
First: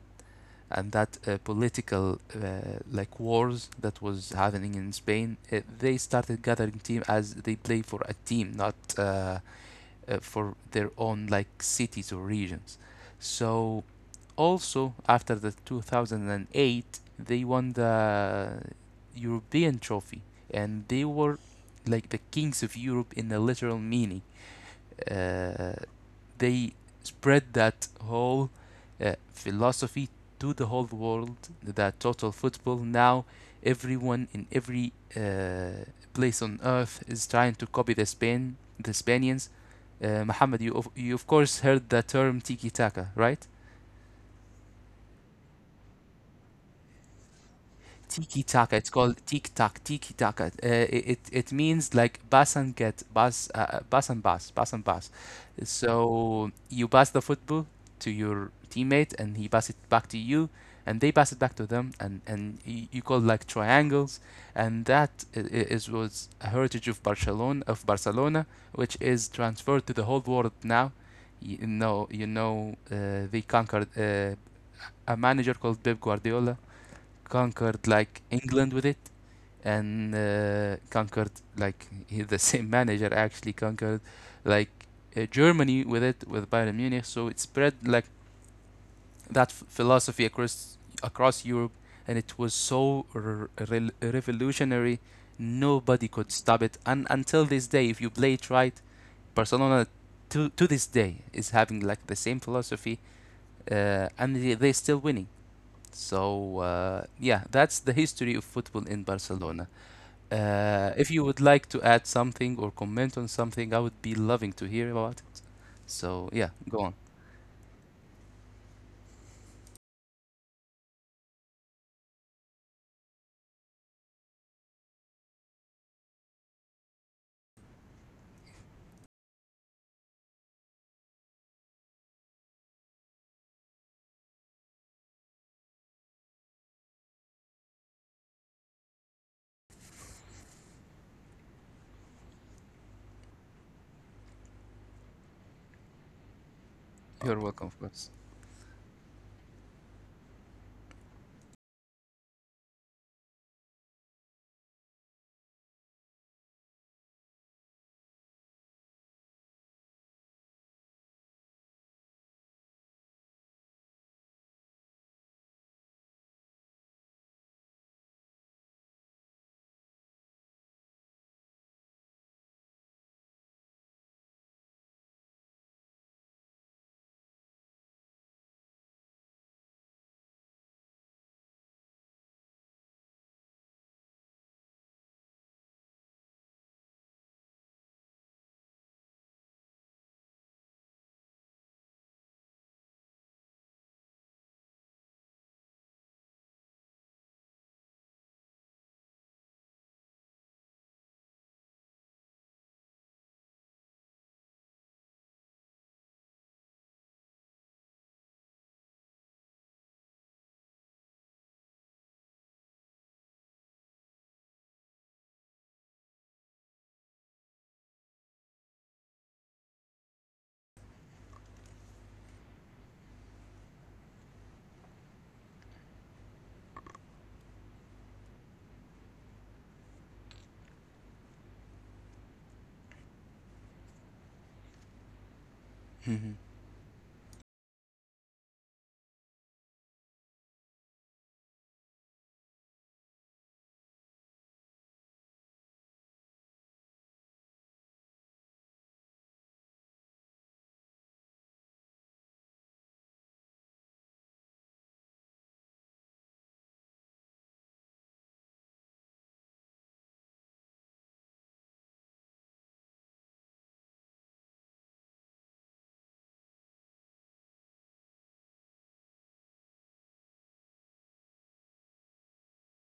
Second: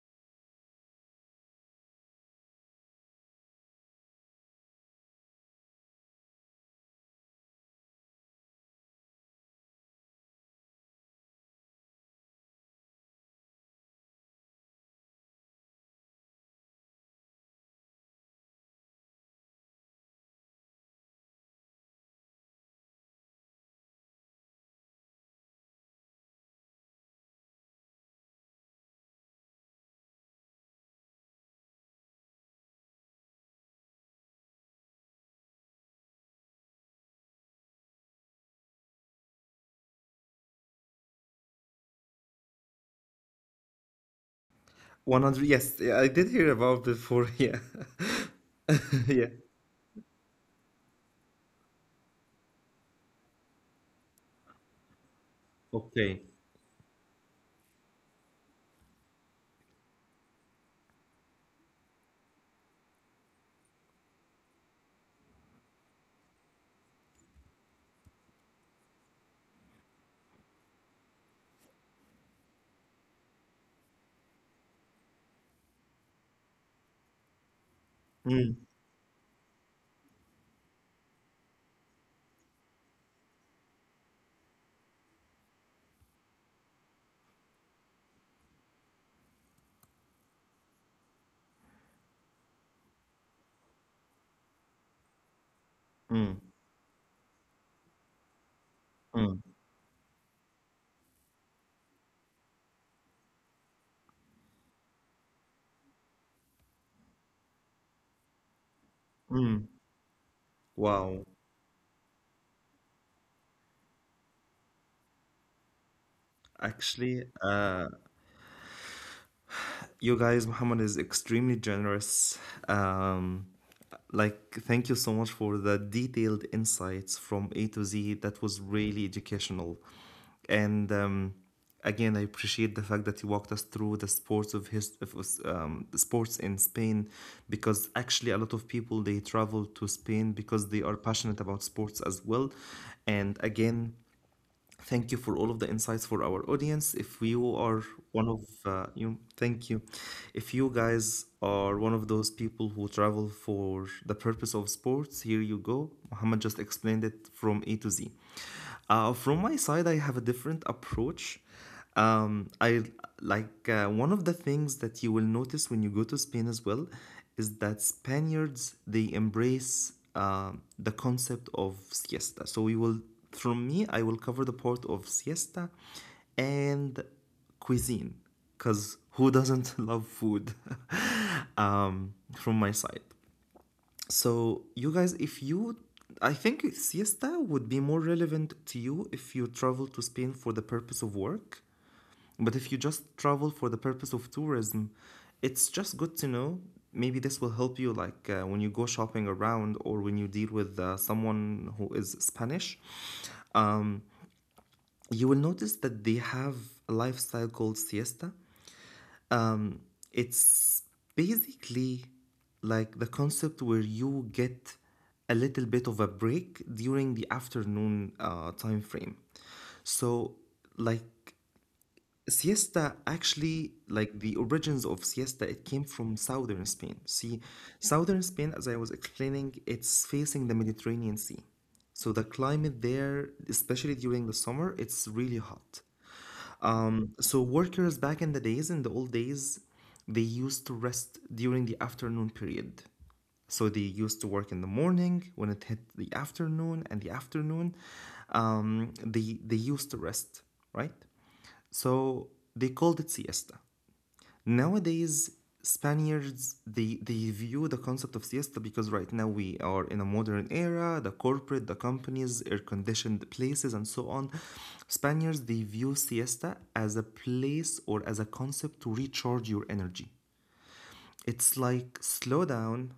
and that, political, like wars that was happening in Spain. They started gathering team as they play for a team, not, for their own, like, cities or regions. So also after the 2008, they won the European trophy and they were like the kings of Europe in the literal meaning. uh, they spread that whole, philosophy to the whole world, that total football. Now everyone in every, place on earth is trying to copy the Spaniards. Mohammed, you of course heard the term tiki taka, right? 100. Yes, yeah, I did hear about before. [laughs] Yeah. Tiki taka. It's [laughs] called Yeah. Tiki taka. It means like pass and get pass, bus and pass, pass and pass. Okay. So you pass the football to your teammate, and he pass it back to you, and they pass it back to them, and you call like triangles, and that is was a heritage of Barcelona, which is transferred to the whole world now. You know, they conquered A manager called Pep Guardiola conquered like Mm, England with it, and conquered, like, [laughs] the same manager actually conquered like, Germany with it, with Bayern Munich. So it spread like that philosophy across Europe, and it was so revolutionary. Nobody could mm, stop it, and until this day, if you play it right, mm. Barcelona, to this day, is having like the same philosophy, and they're still winning. So yeah, that's the history of football in Barcelona. If Wow. you would like to add something or comment on something, I would be loving to hear about it. So yeah, go on. Actually, you guys, Muhammad is extremely generous. Um, like, thank you so much for the detailed insights from A to Z. That was really educational. And again, I appreciate the fact that you walked us through the sports of his of, sports in Spain, because actually a lot of people, they travel to Spain because they are passionate about sports as well. And again, thank you for all of the insights. For our audience, if You're you welcome, are of course. one of thank you. If you guys are one of those people who travel for the purpose of sports, here you go. Muhammad just explained it from A to Z. From my side, I have a different approach. I like One of the things that you will notice when you go to Spain as well is that Spaniards, they embrace the concept of siesta. So we will, from me, I will cover the part of siesta and cuisine, because who doesn't [laughs] love food? [laughs] um, from my side. So you guys, if you I think siesta would be more relevant to you if you travel to Spain for the purpose of work, but if you just travel for the purpose of tourism, it's just good to know. Maybe this will help you, like, when you go shopping around or when you deal with someone who is Spanish, you will notice that they have a lifestyle called siesta. It's basically, like, the concept where you get a little bit of a break during the afternoon time frame. So, like, siesta, actually, like, the origins of siesta, it came from southern Spain. See, southern Spain, as I was explaining, it's facing the Mediterranean Sea, so the climate there, especially during the summer, it's really hot. Mhm. So workers back in the days, in the old days, they used to rest during the afternoon period. So they used to work in the morning. When it hit the afternoon and the afternoon, they used to rest, right? So they called it siesta. Nowadays, Spaniards, they view the concept of siesta, because right now we are in a modern era, the corporate, the companies, air-conditioned places, and so on. Spaniards, they view siesta as a place or as a concept to recharge your energy. It's like slow down.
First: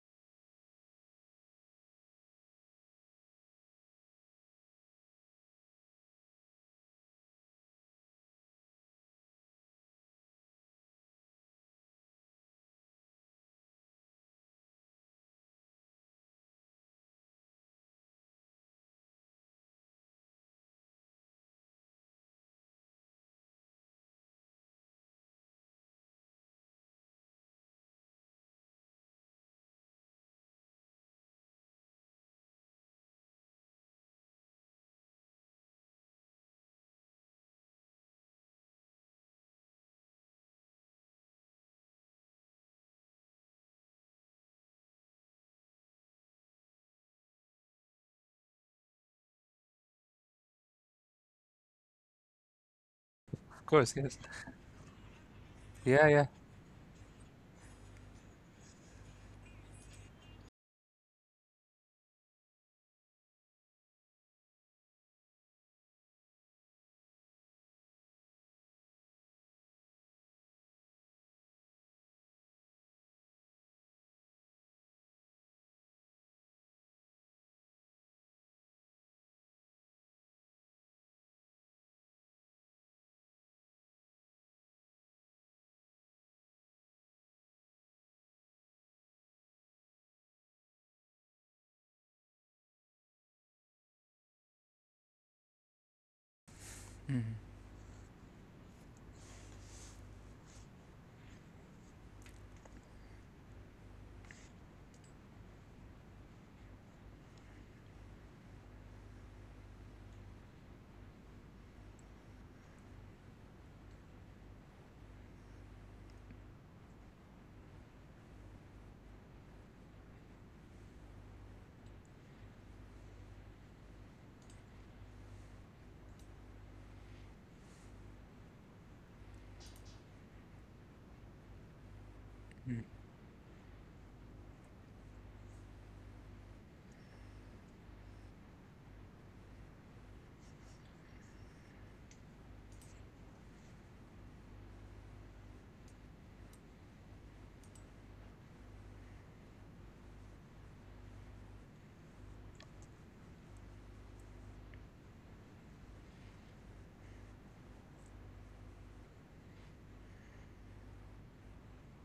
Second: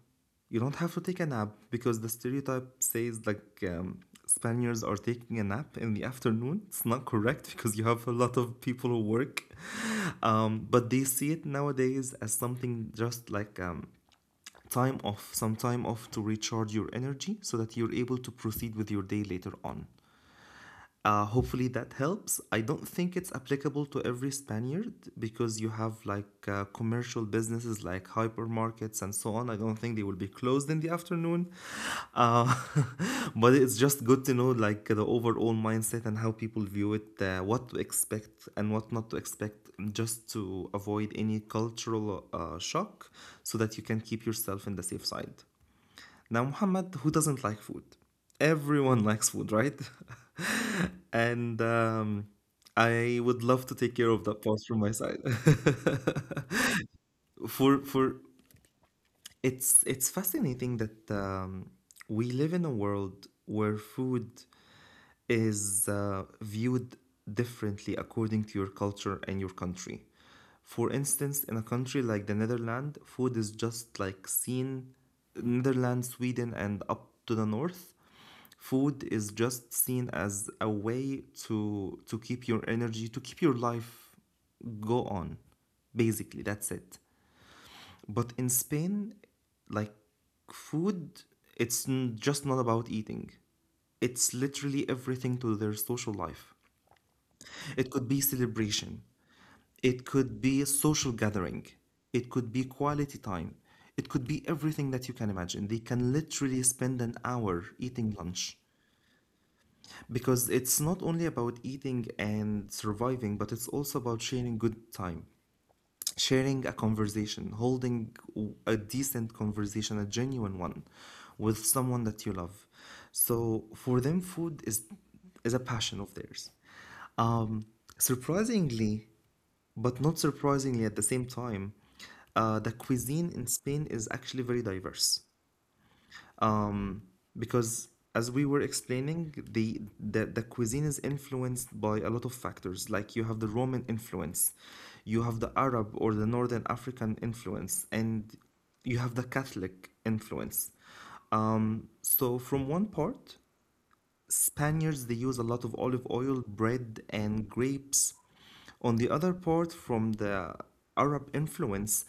You don't have to take a nap, because the stereotype says, like, Spaniards are taking a nap in the afternoon. It's not correct, because you have a lot of people who work. But they see it nowadays as something just like, time off, some time off to recharge your energy so that you're able to proceed with your day later on. Hopefully that helps. I don't think it's applicable to every Spaniard, because you have like commercial businesses, like hypermarkets and so on. I don't think they will be closed in the afternoon. Uh, [laughs] but it's just good to know, like, the overall mindset and how people view it, what to expect and what not to expect, just to avoid any cultural shock, so that you can keep yourself in the safe side. Now, Muhammad, who doesn't like food? Everyone likes food, right? [laughs] and Of I would course, love yes. to take care of that part from my side. Yeah, yeah. [laughs] For it's fascinating that, we live in a world where food is viewed differently according to your culture and your country. For instance, in a country like the Netherlands, food is just like seen, Netherlands, Sweden, and up to the north, food is just seen as a way to keep your energy, to keep your life go on. Basically, that's it. But in Spain, like, food, just not about eating. It's literally everything to their social life. It could be celebration, it could be a social gathering, it could be quality time, it could be everything that you can imagine. They can literally spend an hour eating lunch, because it's not only about eating and surviving, but it's also about sharing good time, sharing a conversation, holding a decent conversation, a genuine one, with someone that you love. So for them, food is a passion of theirs. Um, Surprisingly, but not surprisingly at the same time, the cuisine in Spain is actually very diverse, um, because, as we were explaining, the cuisine is influenced by a lot of factors. Like, you have the Roman influence, you have the Arab or the Northern African influence, and you have the Catholic influence. So from one part, Spaniards, they use a lot of olive oil, bread, and grapes. On the other part, from the Arab influence,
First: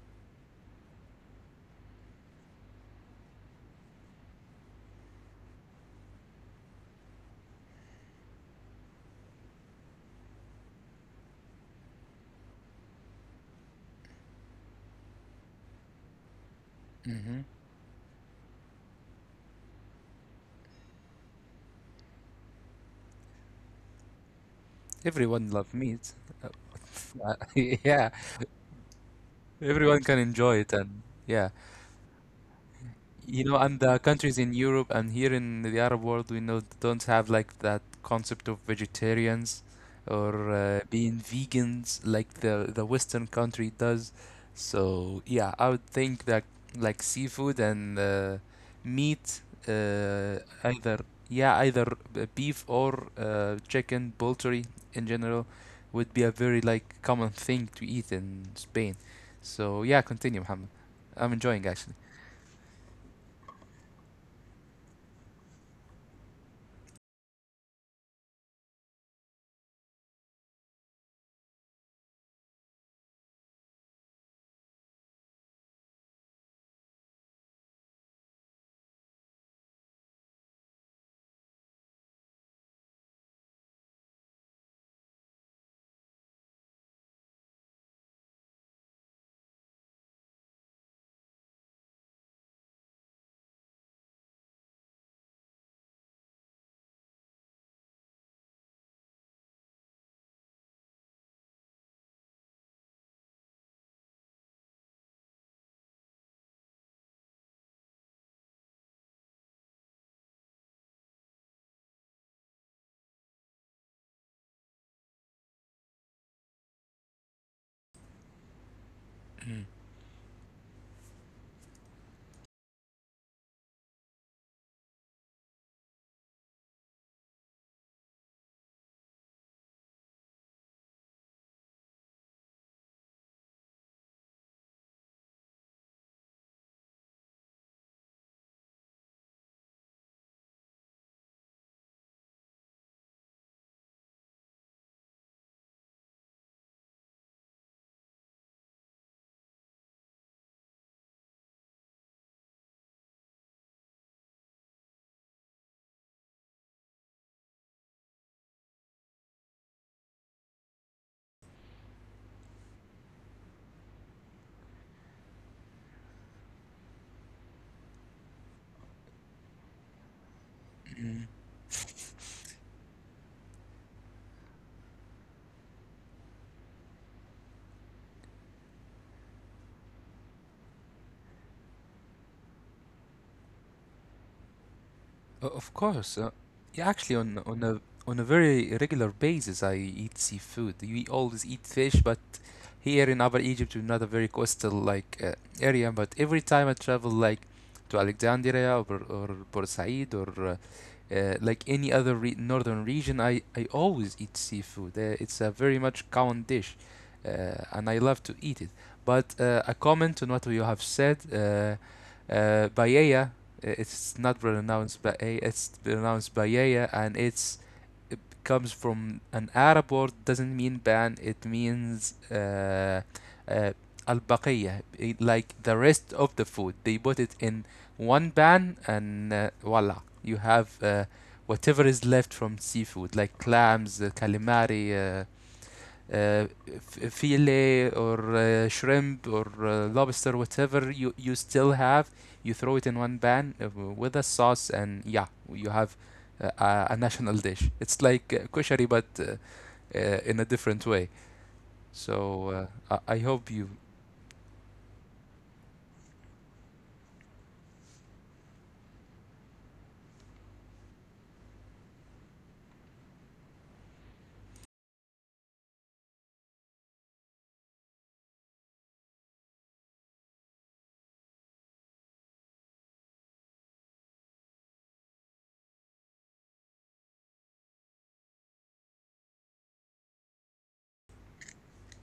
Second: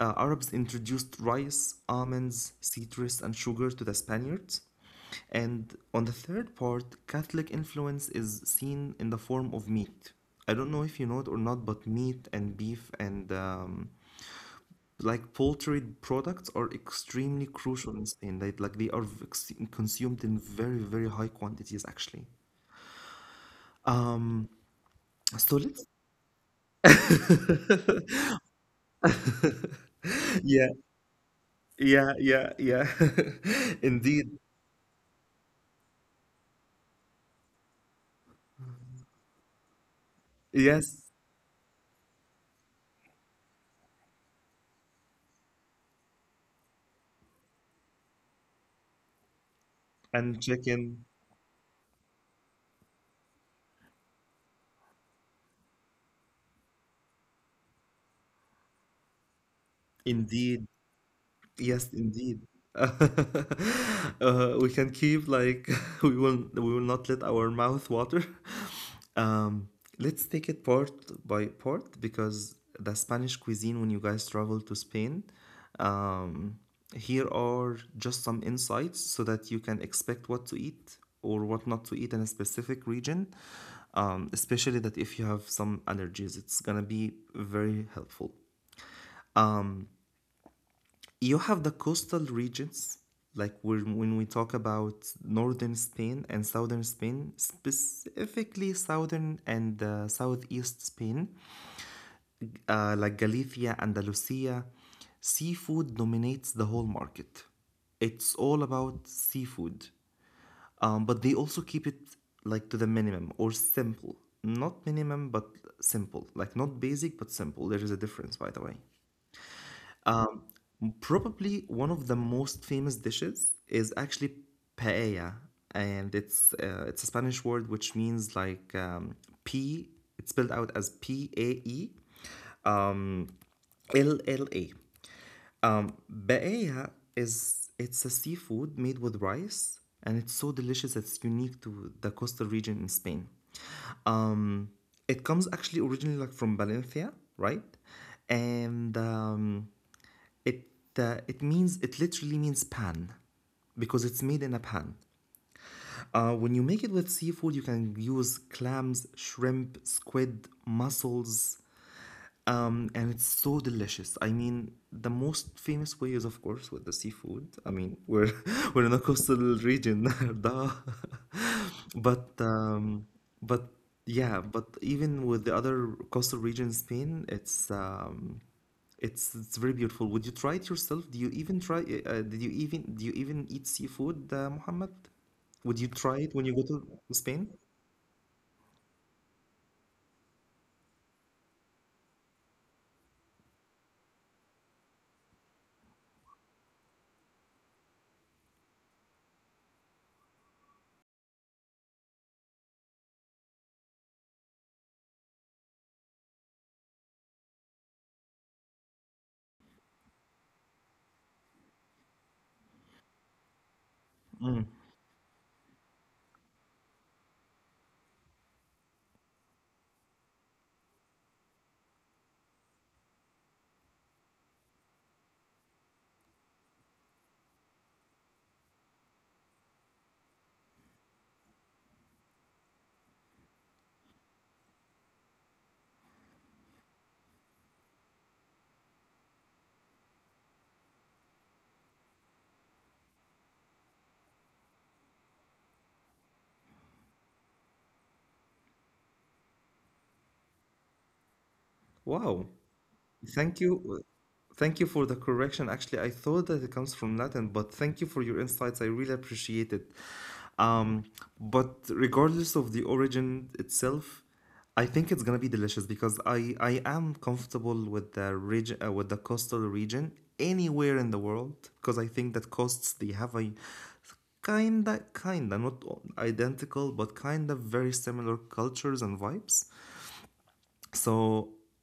Arabs introduced rice, almonds, citrus, and sugar to the Spaniards. And on the third part, Catholic influence is seen in the form of meat. I don't know if you know it or not, but meat and beef and, like, poultry products are Mm-hmm. extremely crucial in Spain. They are consumed in very, very high quantities, actually. Mm, Everyone love Stolitz? meat. [laughs] Yeah, everyone can enjoy Yeah, it, and yeah. yeah, yeah, yeah. You know, and [laughs] the Indeed. countries in Europe and here in the Arab world, we know don't have like that concept of vegetarians, or, Yes. being vegans, like the Western country does. So yeah, I would think that like seafood and, meat, uh, And either chicken. yeah, beef, or, chicken, poultry in general, would be a very, like, common thing to eat in Spain. So yeah, continue, Mohammed. Indeed. I'm enjoying, Yes, actually. indeed. We can keep, like, [laughs] we will, we will not let our mouth water. [laughs] um, let's take it part by part, because the Spanish cuisine, when you guys travel to Spain, um, here are just some insights so that you can expect what to eat or what not to eat in a specific region. Especially that if you have some allergies, it's gonna be very helpful. You have the coastal regions, like when we talk about northern Spain and southern Spain, specifically southern and southeast Spain, like Galicia, Andalusia, seafood dominates the whole market. It's all about seafood. But they also keep it, like, to the minimum or simple. Not minimum, but simple. Like, not basic, but simple. There is a difference, by the way. Probably one of the most famous dishes is actually paella, and it's a Spanish word, which means, like, P. It's spelled out as Paella. Paella is, it's a seafood made with rice, and it's so delicious. It's unique to the coastal region in Spain. Um, it comes actually originally, like, from Valencia, right? And It it means, it literally means pan, because it's made in a pan. When you make it with seafood, you can use clams, shrimp, squid, mussels, and it's so delicious. I mean, the most famous way is, of course, with the seafood. I mean, we're [laughs] we're in a coastal region, [laughs] duh. But [laughs] um, but yeah, but even with the other coastal region in Spain, it's, it's very beautiful. Would you try it yourself? Do you even try? Did you even Do you even eat seafood, Muhammad? Of Would you course. try it when you go to Yeah, actually, Spain? On a very regular basis, I eat seafood. We always eat fish, but here in Upper Egypt, we're not a very coastal, like, area. But every time I travel, like to Alexandria or Said, or like any other re northern region, I always eat seafood. It's a very much common dish, uh, and I love to eat it. But a comment on what you have said. Paella. It's not Mm. pronounced by A, it's pronounced by Yaya, and it comes from an Arab word, doesn't mean ban, it means, uh, al-baqiyah, like the rest of the food. They put it in one pan, and, voila, you have, whatever is left from seafood, like clams, calamari, uh, fillet, or, shrimp, or, lobster, whatever you still have. You throw it in one pan, with a sauce, and yeah, you have, a national dish. It's like, koshari, but, in a different way. Wow. So I hope you, Thank you. Thank you for the correction. Actually, I thought that it comes from Latin, but thank you for your insights. I really appreciate it. Um, but regardless of the origin itself, I think it's gonna be delicious because I am comfortable with the region with the coastal region anywhere in the world because I think that coasts they have a kinda kinda not o- identical but kinda very similar cultures and vibes so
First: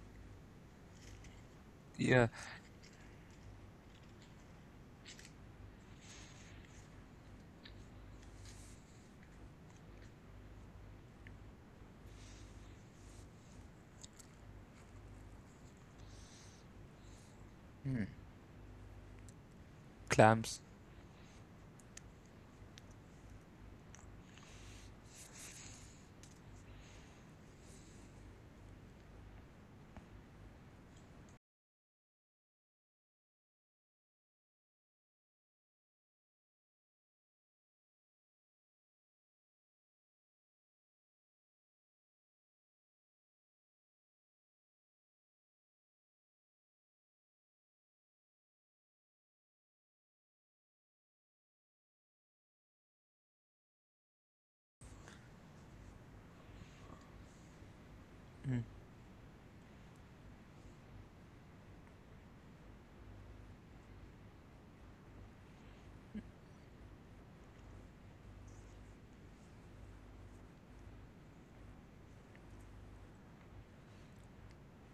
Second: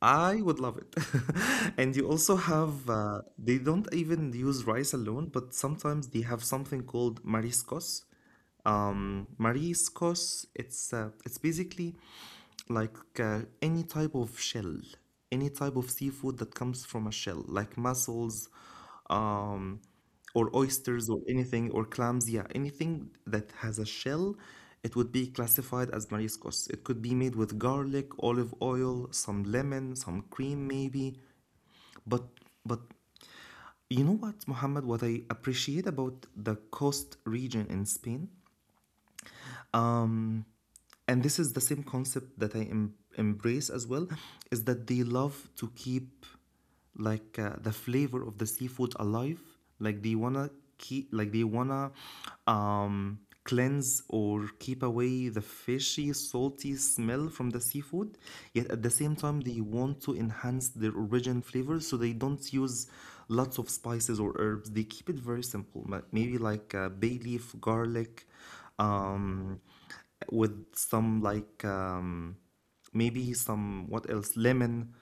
I would love it. [laughs] And you yeah. also have, they don't even use rice alone, but sometimes they have something called mariscos. Mariscos, it's basically like any type of shell, any type of seafood that comes from a shell, like Mm. mussels, um, or Clams. oysters or anything or clams, yeah, anything that has a shell, it would be classified as mariscos. It could be made with garlic, olive oil, some lemon, some cream maybe, but but you know what, Mohammed, what I appreciate about the coast region in Spain, um and this is the same concept that I embrace as well, is that they love to keep like the flavor of the seafood alive. Like they wanna keep, like they wanna cleanse or keep away the fishy, salty smell from the seafood. Mm. Yet at the same time, they want to enhance their origin flavor, so they don't use lots of spices or herbs. They keep it very simple, maybe like bay leaf, garlic, um with some like maybe some, what else, lemon,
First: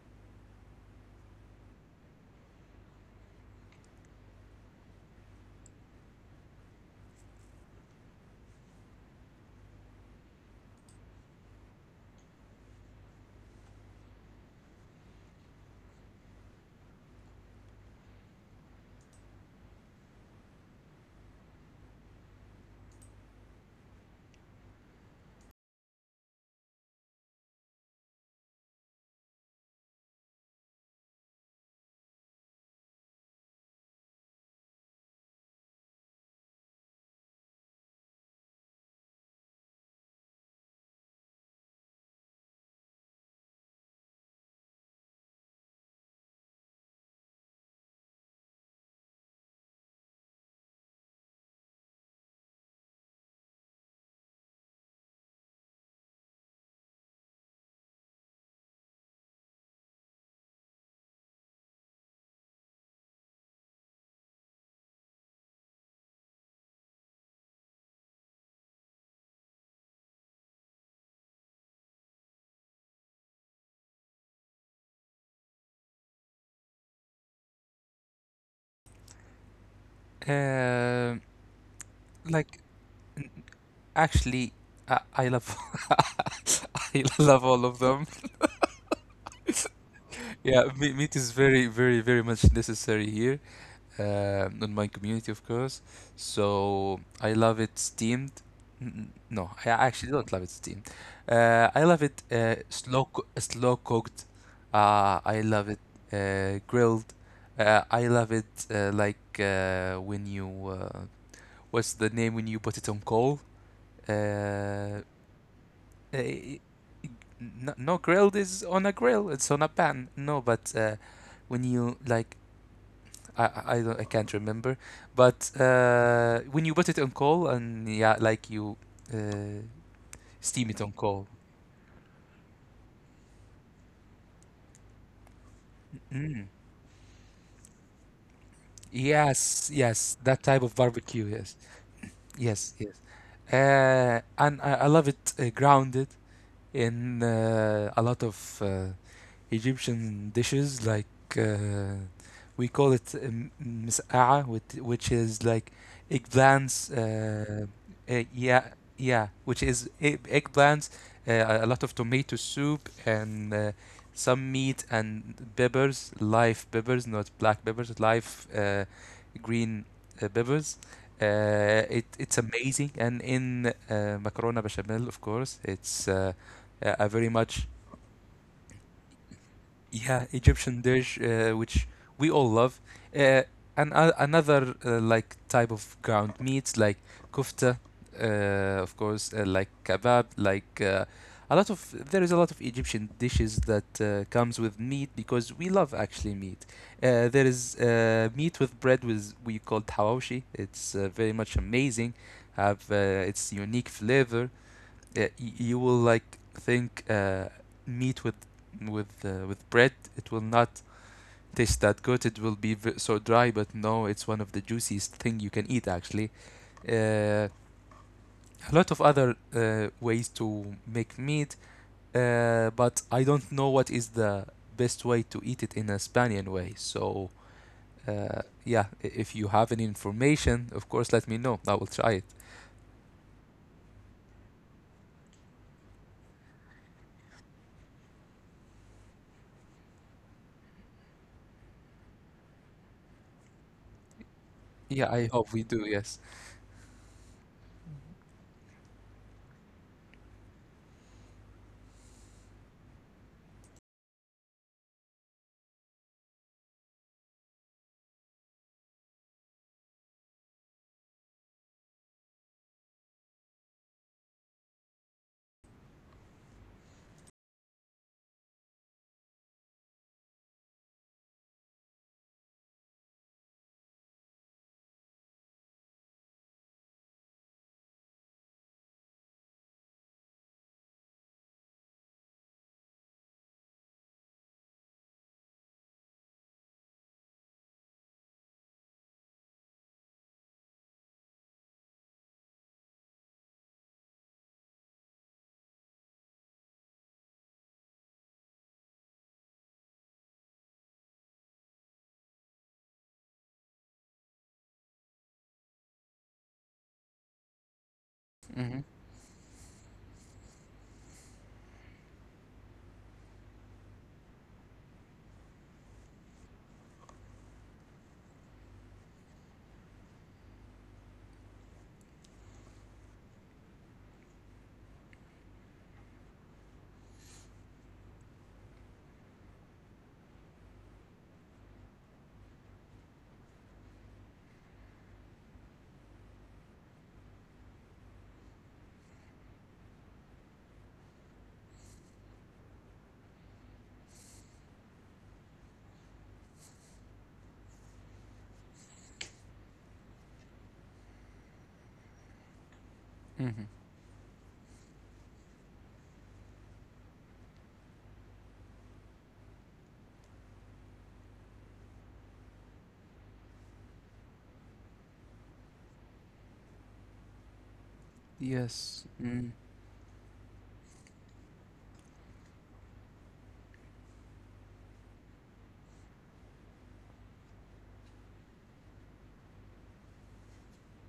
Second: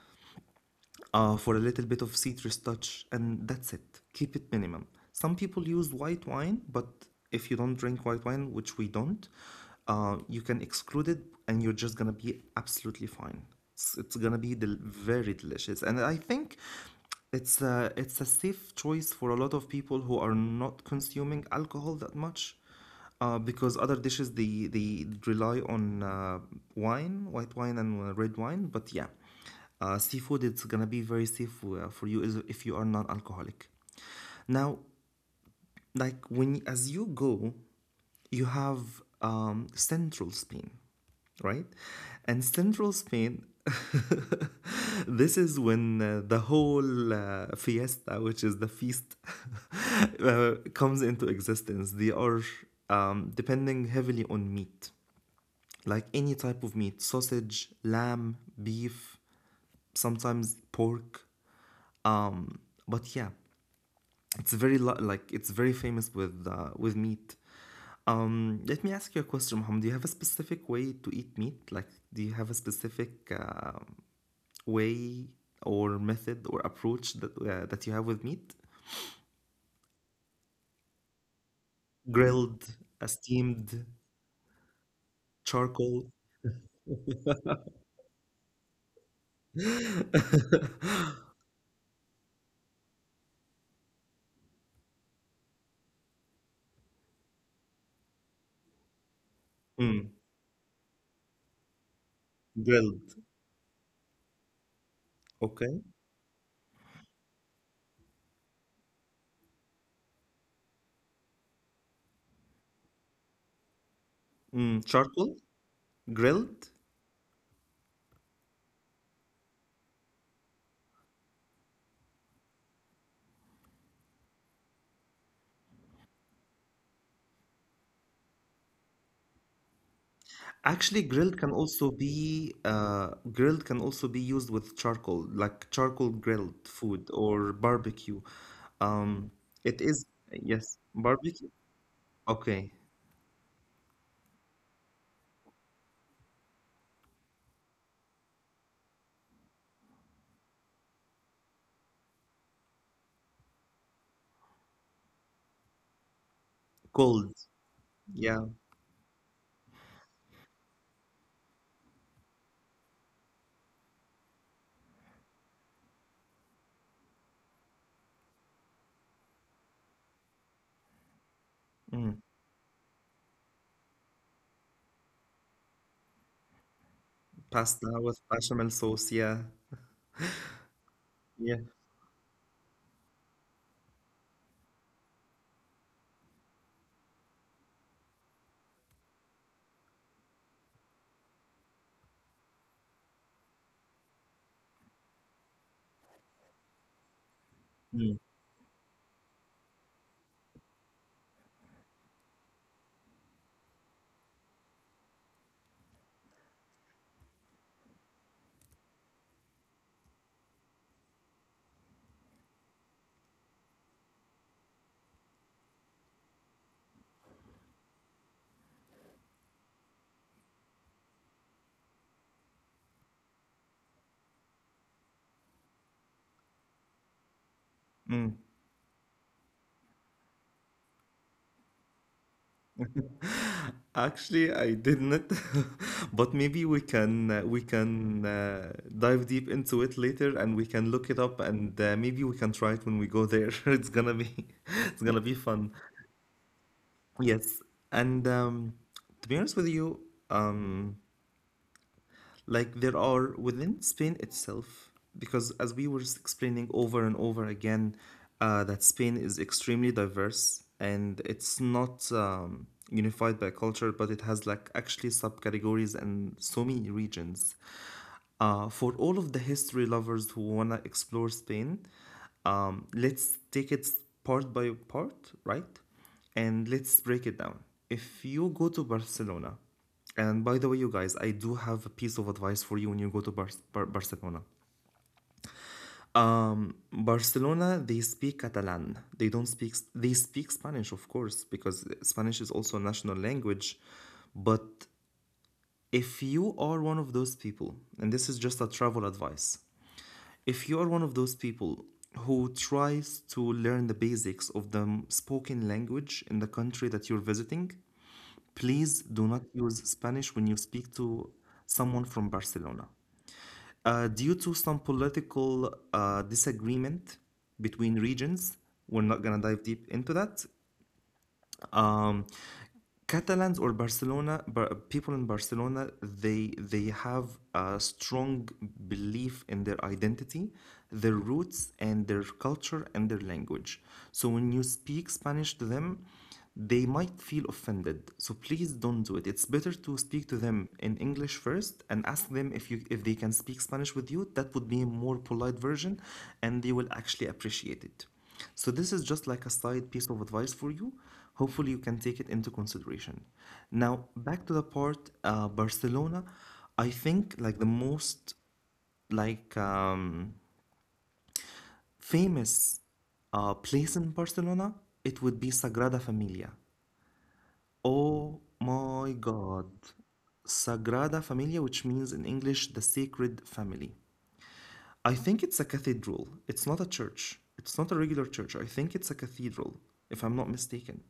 for a little bit of citrus touch, and that's it. Keep it minimum. Some people use white wine, but if you don't drink white wine, which we don't, you can exclude it, and you're just gonna be absolutely fine. It's gonna be very delicious, and I think it's a safe choice for a lot of people who are not consuming alcohol that much. Because other dishes they rely on wine, white wine, and red wine, but yeah, seafood, it's gonna be very safe for you if you are non-alcoholic. Now, like when, as you go, you have central Spain, right? And central Spain, this is when the whole fiesta, which is the feast, [laughs] comes into existence. They are depending heavily on meat, like any type of meat, sausage, lamb, beef, sometimes pork, um, but yeah, it's very like it's very famous with meat. Let me ask you a question, Mohammed. Do you have a specific way to eat meat? Like, do you have a specific way or method or approach that that you have with meat? Uh, like, Grilled, n- steamed, Actually, I love charcoal. [laughs] I love all of them. Yeah, [laughs] meat is very, very, very much necessary here. On my community, of course. So I love it steamed. No, I actually Mm, don't love it steamed. I love it, grilled. Slow cooked. I love it, Okay. Grilled. I love it, like, when you uh, what's the name when you put it on coal? Mm, Uh, charcoal, eh, grilled. No, grilled is on a grill. It's on a pan. No, but, when you, like, I can't remember, but, when you put it on coal, and yeah, like you, uh, steam it on Actually, coal. grilled can also be grilled can also be used with charcoal, like charcoal grilled Mm. food or barbecue. Um, Yes, it is, yes, that type yes, of barbecue. barbecue. Yes, Okay, yes, yes. And I love it, grounded in, a lot of, Egyptian dishes, like, uh, we call it, مسقعة, which is like eggplants. cold. Yeah, Yeah, yeah, which is eggplants, a lot of tomato soup, and, some meat and peppers, live peppers, not black peppers, live, green, peppers. Uh, it mm. it's amazing, and in, macarona bechamel, of course, it's, a very much, Pasta with bechamel sauce. Yeah, yeah, Egyptian dish, yeah. Which we all love. Uh, and another, like, type of ground meat, like kofta, uh, of course, like kebab, like, a lot of there is a lot of Egyptian dishes that, comes with meat because we love, actually, meat. There is, Mm. Meat with bread, with we call hawashi. It's, very much amazing. Have, its unique flavor. uh, you will, like, think, meat with, with bread, it will not taste that good. It will be so dry, but no, it's one of the juiciest thing you can eat, actually. uh, a lot of other, ways to make meat, but I don't know what is the best way to eat it in a Spanian way. so Mm. uh, yeah, if you have any information, of course, let me know. I will try it. Actually, I didn't, [laughs] but maybe we can dive deep into it later, and we can look it up, and maybe we can try it when we go there. [laughs] It's gonna be [laughs] it's Yeah, gonna I be hope we fun. do. Yes. Yes, and to be honest with you, um, like there are within Spain itself, because as we were explaining over and over again, that Spain is extremely diverse and it's not unified by culture, but it has like actually subcategories and so many regions. For all of the history lovers who want to explore Spain, let's take it part by part, right? And let's break it down. If you go to Barcelona, and by the way, you guys, I do have a piece of advice for you when you go to Barcelona. Barcelona, they speak Catalan. They don't speak. They speak Spanish, of course, because Spanish is also a national language, but if you are one of those people, and this is just a travel advice, if you are one of those people who tries to learn the basics of the spoken language in the country that you're visiting, Mm-hmm. please do not use Spanish when you speak to someone from Barcelona. Due to some political disagreement between regions, we're not going to dive deep into that. um, Catalans, or people in Barcelona, they have a strong belief in their identity, their roots and their culture and their language. So when you speak Spanish to them, they might feel offended. So please don't do it. It's better to speak to them in English first and ask them if you, if they can speak Spanish with you. That would be a more polite version and they will actually appreciate it. So, this is just like a side piece of advice for you. Hopefully, you can take it into consideration. Mm-hmm. Now, back to the part, Barcelona. I think like the most like famous place in Barcelona, it would be Sagrada Familia. Oh my Yes. Mm. God, Sagrada Familia, which means in English the Sacred Family. I think it's a cathedral. It's not a church. It's not a regular church. I think it's a cathedral, if I'm not mistaken.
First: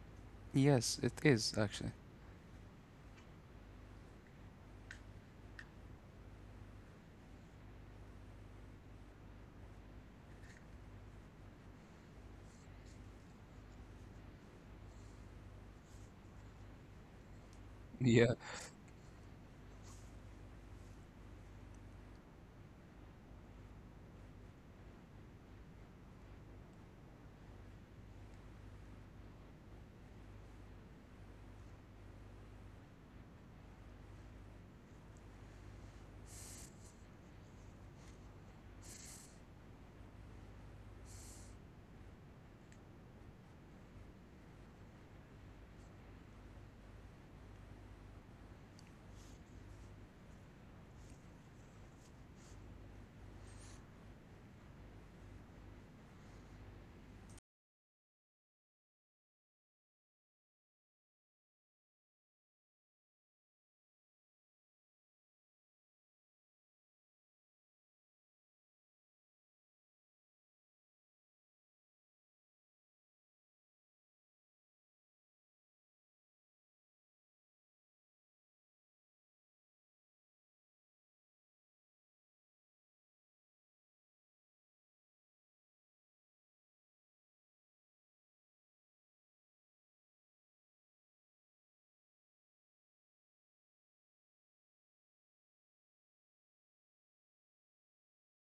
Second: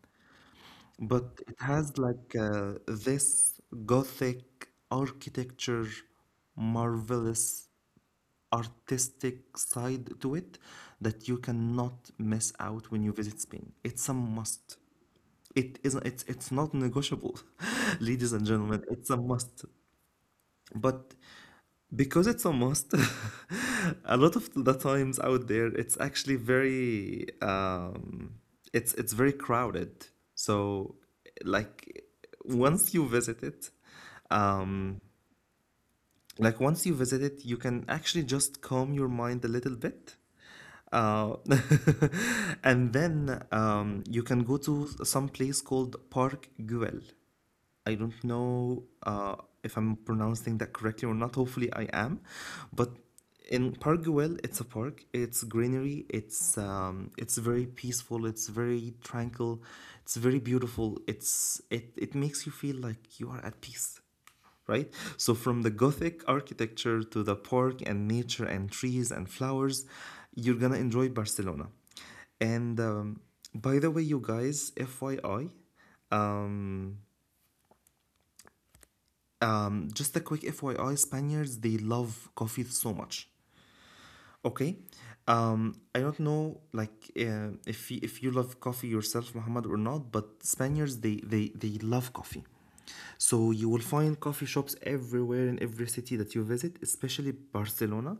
Yes, it But is, it actually. has like this Gothic architecture, marvelous artistic side to it that you cannot miss out when you visit Spain. It's a must. It isn't, it's not negotiable, [laughs] ladies Yeah. and gentlemen. It's a must. But because it's a must, [laughs] a lot of the times out there, it's actually very, it's very crowded. So, like, once you visit it, um, like once you visit it, you can actually just calm your mind a little bit. Uh, [laughs] and then you can go to some place called Park Güell. I don't know if I'm pronouncing that correctly or not. Hopefully, I am. But in Park Güell, it's a park. It's greenery. It's very peaceful. It's very tranquil. It's very beautiful. It makes you feel like you are at peace, right? So from the Gothic architecture to the park and nature and trees and flowers, you're gonna enjoy Barcelona. And by the way, you guys, FYI, um, just a quick FYI, Spaniards they love coffee so much. Okay, I don't know like if you love coffee yourself, Muhammad, or not, but Spaniards they love coffee. So you will find coffee shops everywhere in every city that you visit, especially Barcelona,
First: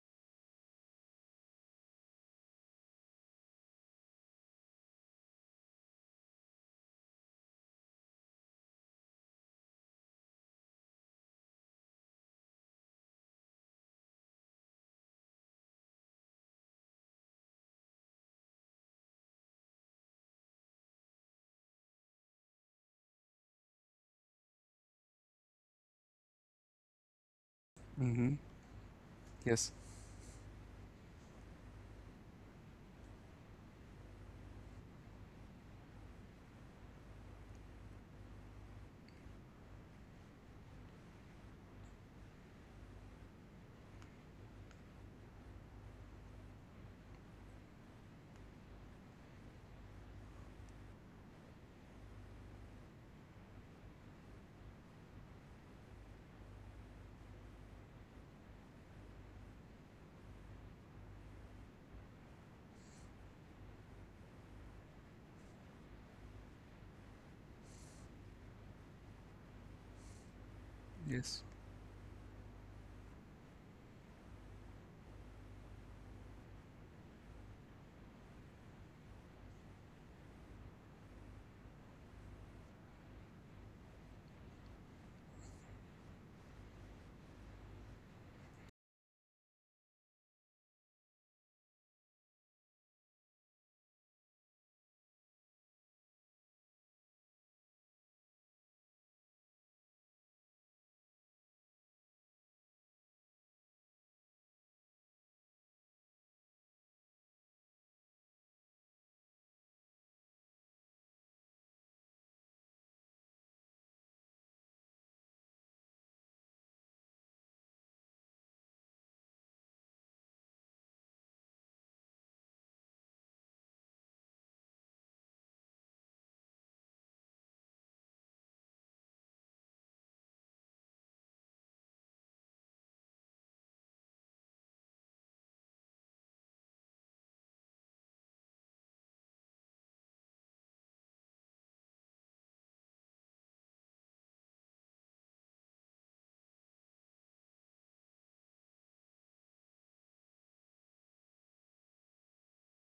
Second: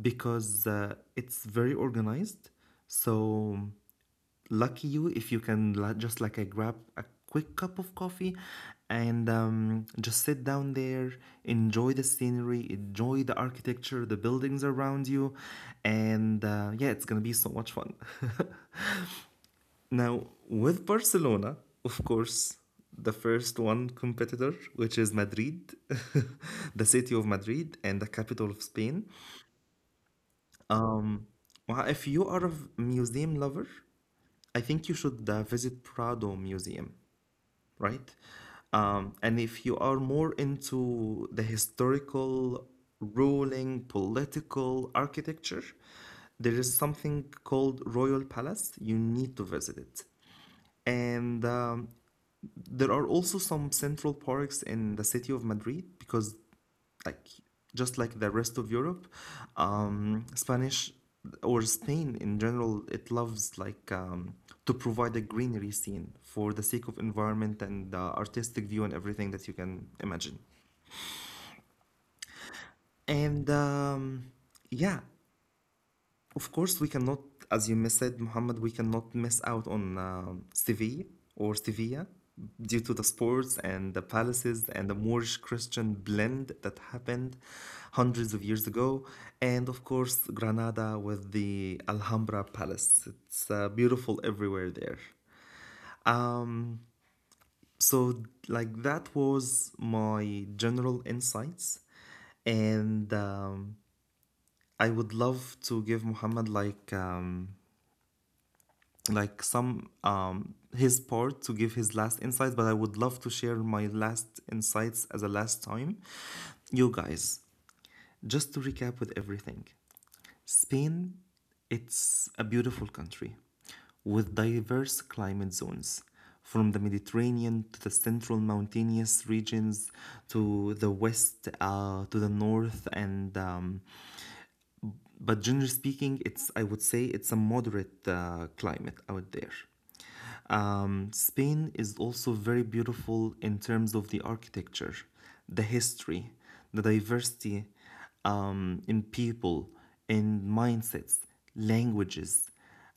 because it's very organized. So lucky you if just like I grab a quick cup of coffee and just sit down there, enjoy the scenery, enjoy the architecture, the buildings around you, and yeah, it's gonna be so much fun. [laughs] Now with Barcelona, of course, the first one competitor, which is Madrid, [laughs] the city of Madrid and the Mm-hmm. capital of Spain. Yes. Um, well, if you are a museum lover, I think you should visit Prado Museum, right? And if you are more into the historical, ruling, political architecture, there is something called Royal Palace. You need to visit it. And there are also some central parks in the city of Madrid because, like, just like the rest of Europe, Spanish or Spain in general, it loves like to provide a greenery scene for the sake of environment and artistic view and everything that you can imagine. Yes. And yeah, of course, we cannot, as you said, Muhammad, we cannot miss out on Seville or Sevilla due to the sports and the palaces and the Moorish Christian blend that happened hundreds of years ago. And of course, Granada with the Alhambra Palace. It's beautiful everywhere there. Um, so, like, that was my general insights. And I would love to give Muhammad like some his part to give his last insights, but I would love to share my last insights as a last time, you guys, just to recap with everything. Spain, it's a beautiful country with diverse climate zones, from the Mediterranean to the central mountainous regions, to the west, to the north, and but generally speaking, it's, I would say it's a moderate climate out there. Spain is also very beautiful in terms of the architecture, the history, the diversity in people, in mindsets, languages,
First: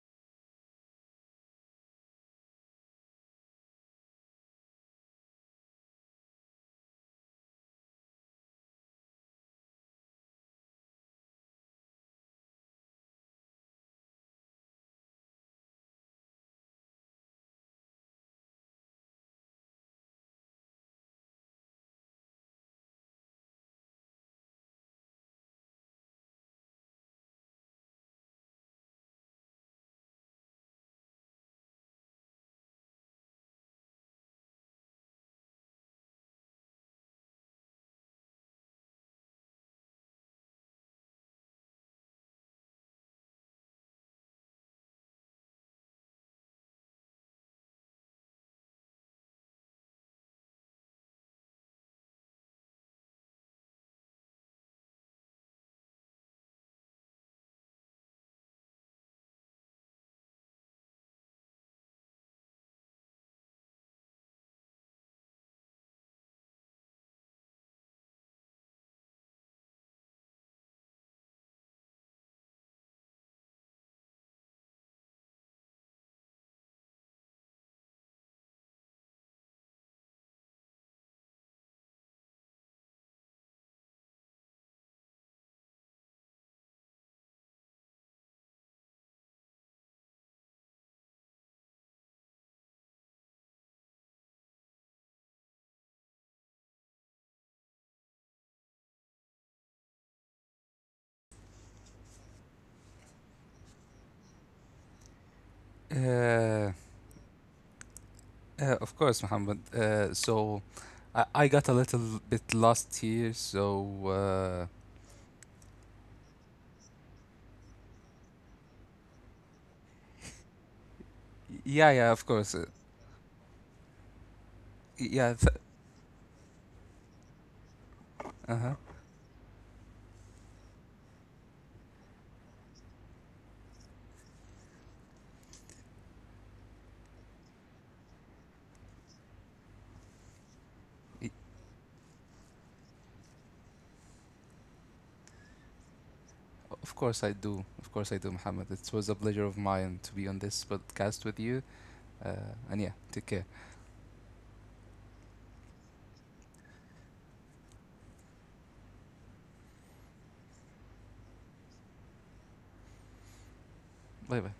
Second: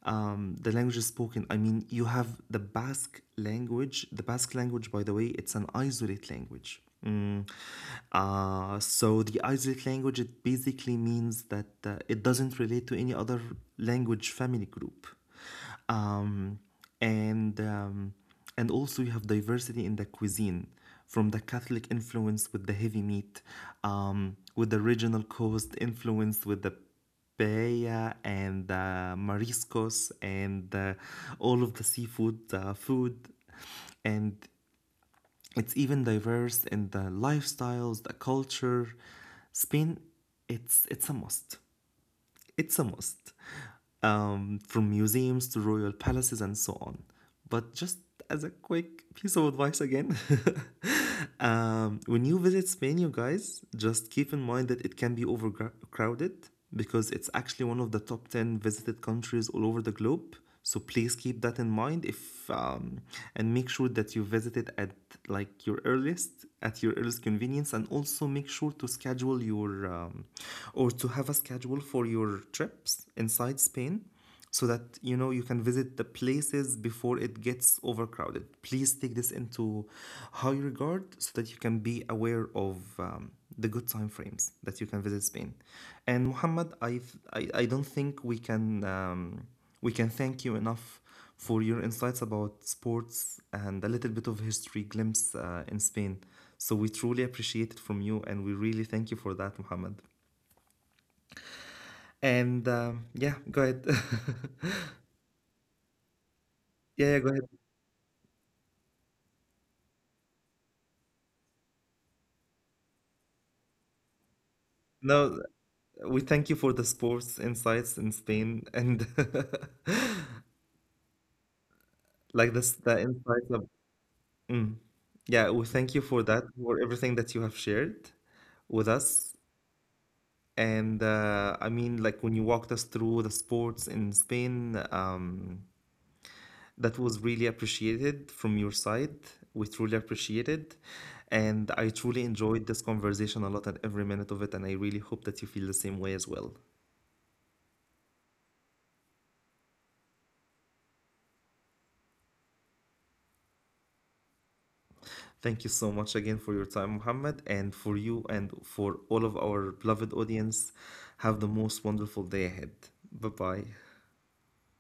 the language is spoken. I mean, you have the Basque language. The Basque language, by the way, it's an isolate language. Mm. So the isolate language, it basically means that it doesn't relate to any other language family group, um, and um, and also you have diversity in the cuisine, from the Catholic influence with the heavy meat, with the regional coast influence with the paella and the mariscos and all of the seafood food, and it's even diverse in the lifestyles, the culture. Spain, it's a must. It's a must. From museums to royal palaces and so on. But just as a quick piece of advice again, [laughs] when you visit Spain, you guys, just keep in mind that it can be overcrowded because it's actually one of the top 10 visited countries all over the globe. So please keep that in mind if and make sure that you visit it at like your earliest, at your earliest convenience, and also make sure to schedule your or to have a schedule for your trips inside Spain so that you know you can visit the places before it gets overcrowded. Please take this into high regard so that you can be aware of the good time frames that you can visit Spain. And Muhammad, I don't think we can thank you enough for your insights about sports and a little bit of history glimpse in Spain. So we truly appreciate it from you, and we really thank you for that, Muhammad. And yeah, go ahead. [laughs] Uh, Yeah, yeah, go ahead. Of course, Muhammad. So I got a little bit lost here. So No, we thank you for the sports insights in Spain and yeah, yeah, of [laughs] like course. This the insights of. Mm. Yeah. Yeah, we thank you for that, for everything that you have shared Uh-huh. with us. And I mean, like when you walked us through the sports in Spain, that was really appreciated from your side. We truly appreciate it. Y- And I truly enjoyed this conversation a lot and every minute of it. And I really hope that you feel the same way as well. Of course I do. Of course I do, Muhammad. It was a pleasure of mine to be on this podcast with you. And yeah, take care. Thank you so much again for your time, Mohammed, and for you and for all of our beloved audience. Have the most wonderful day ahead. Bye bye. Bye bye.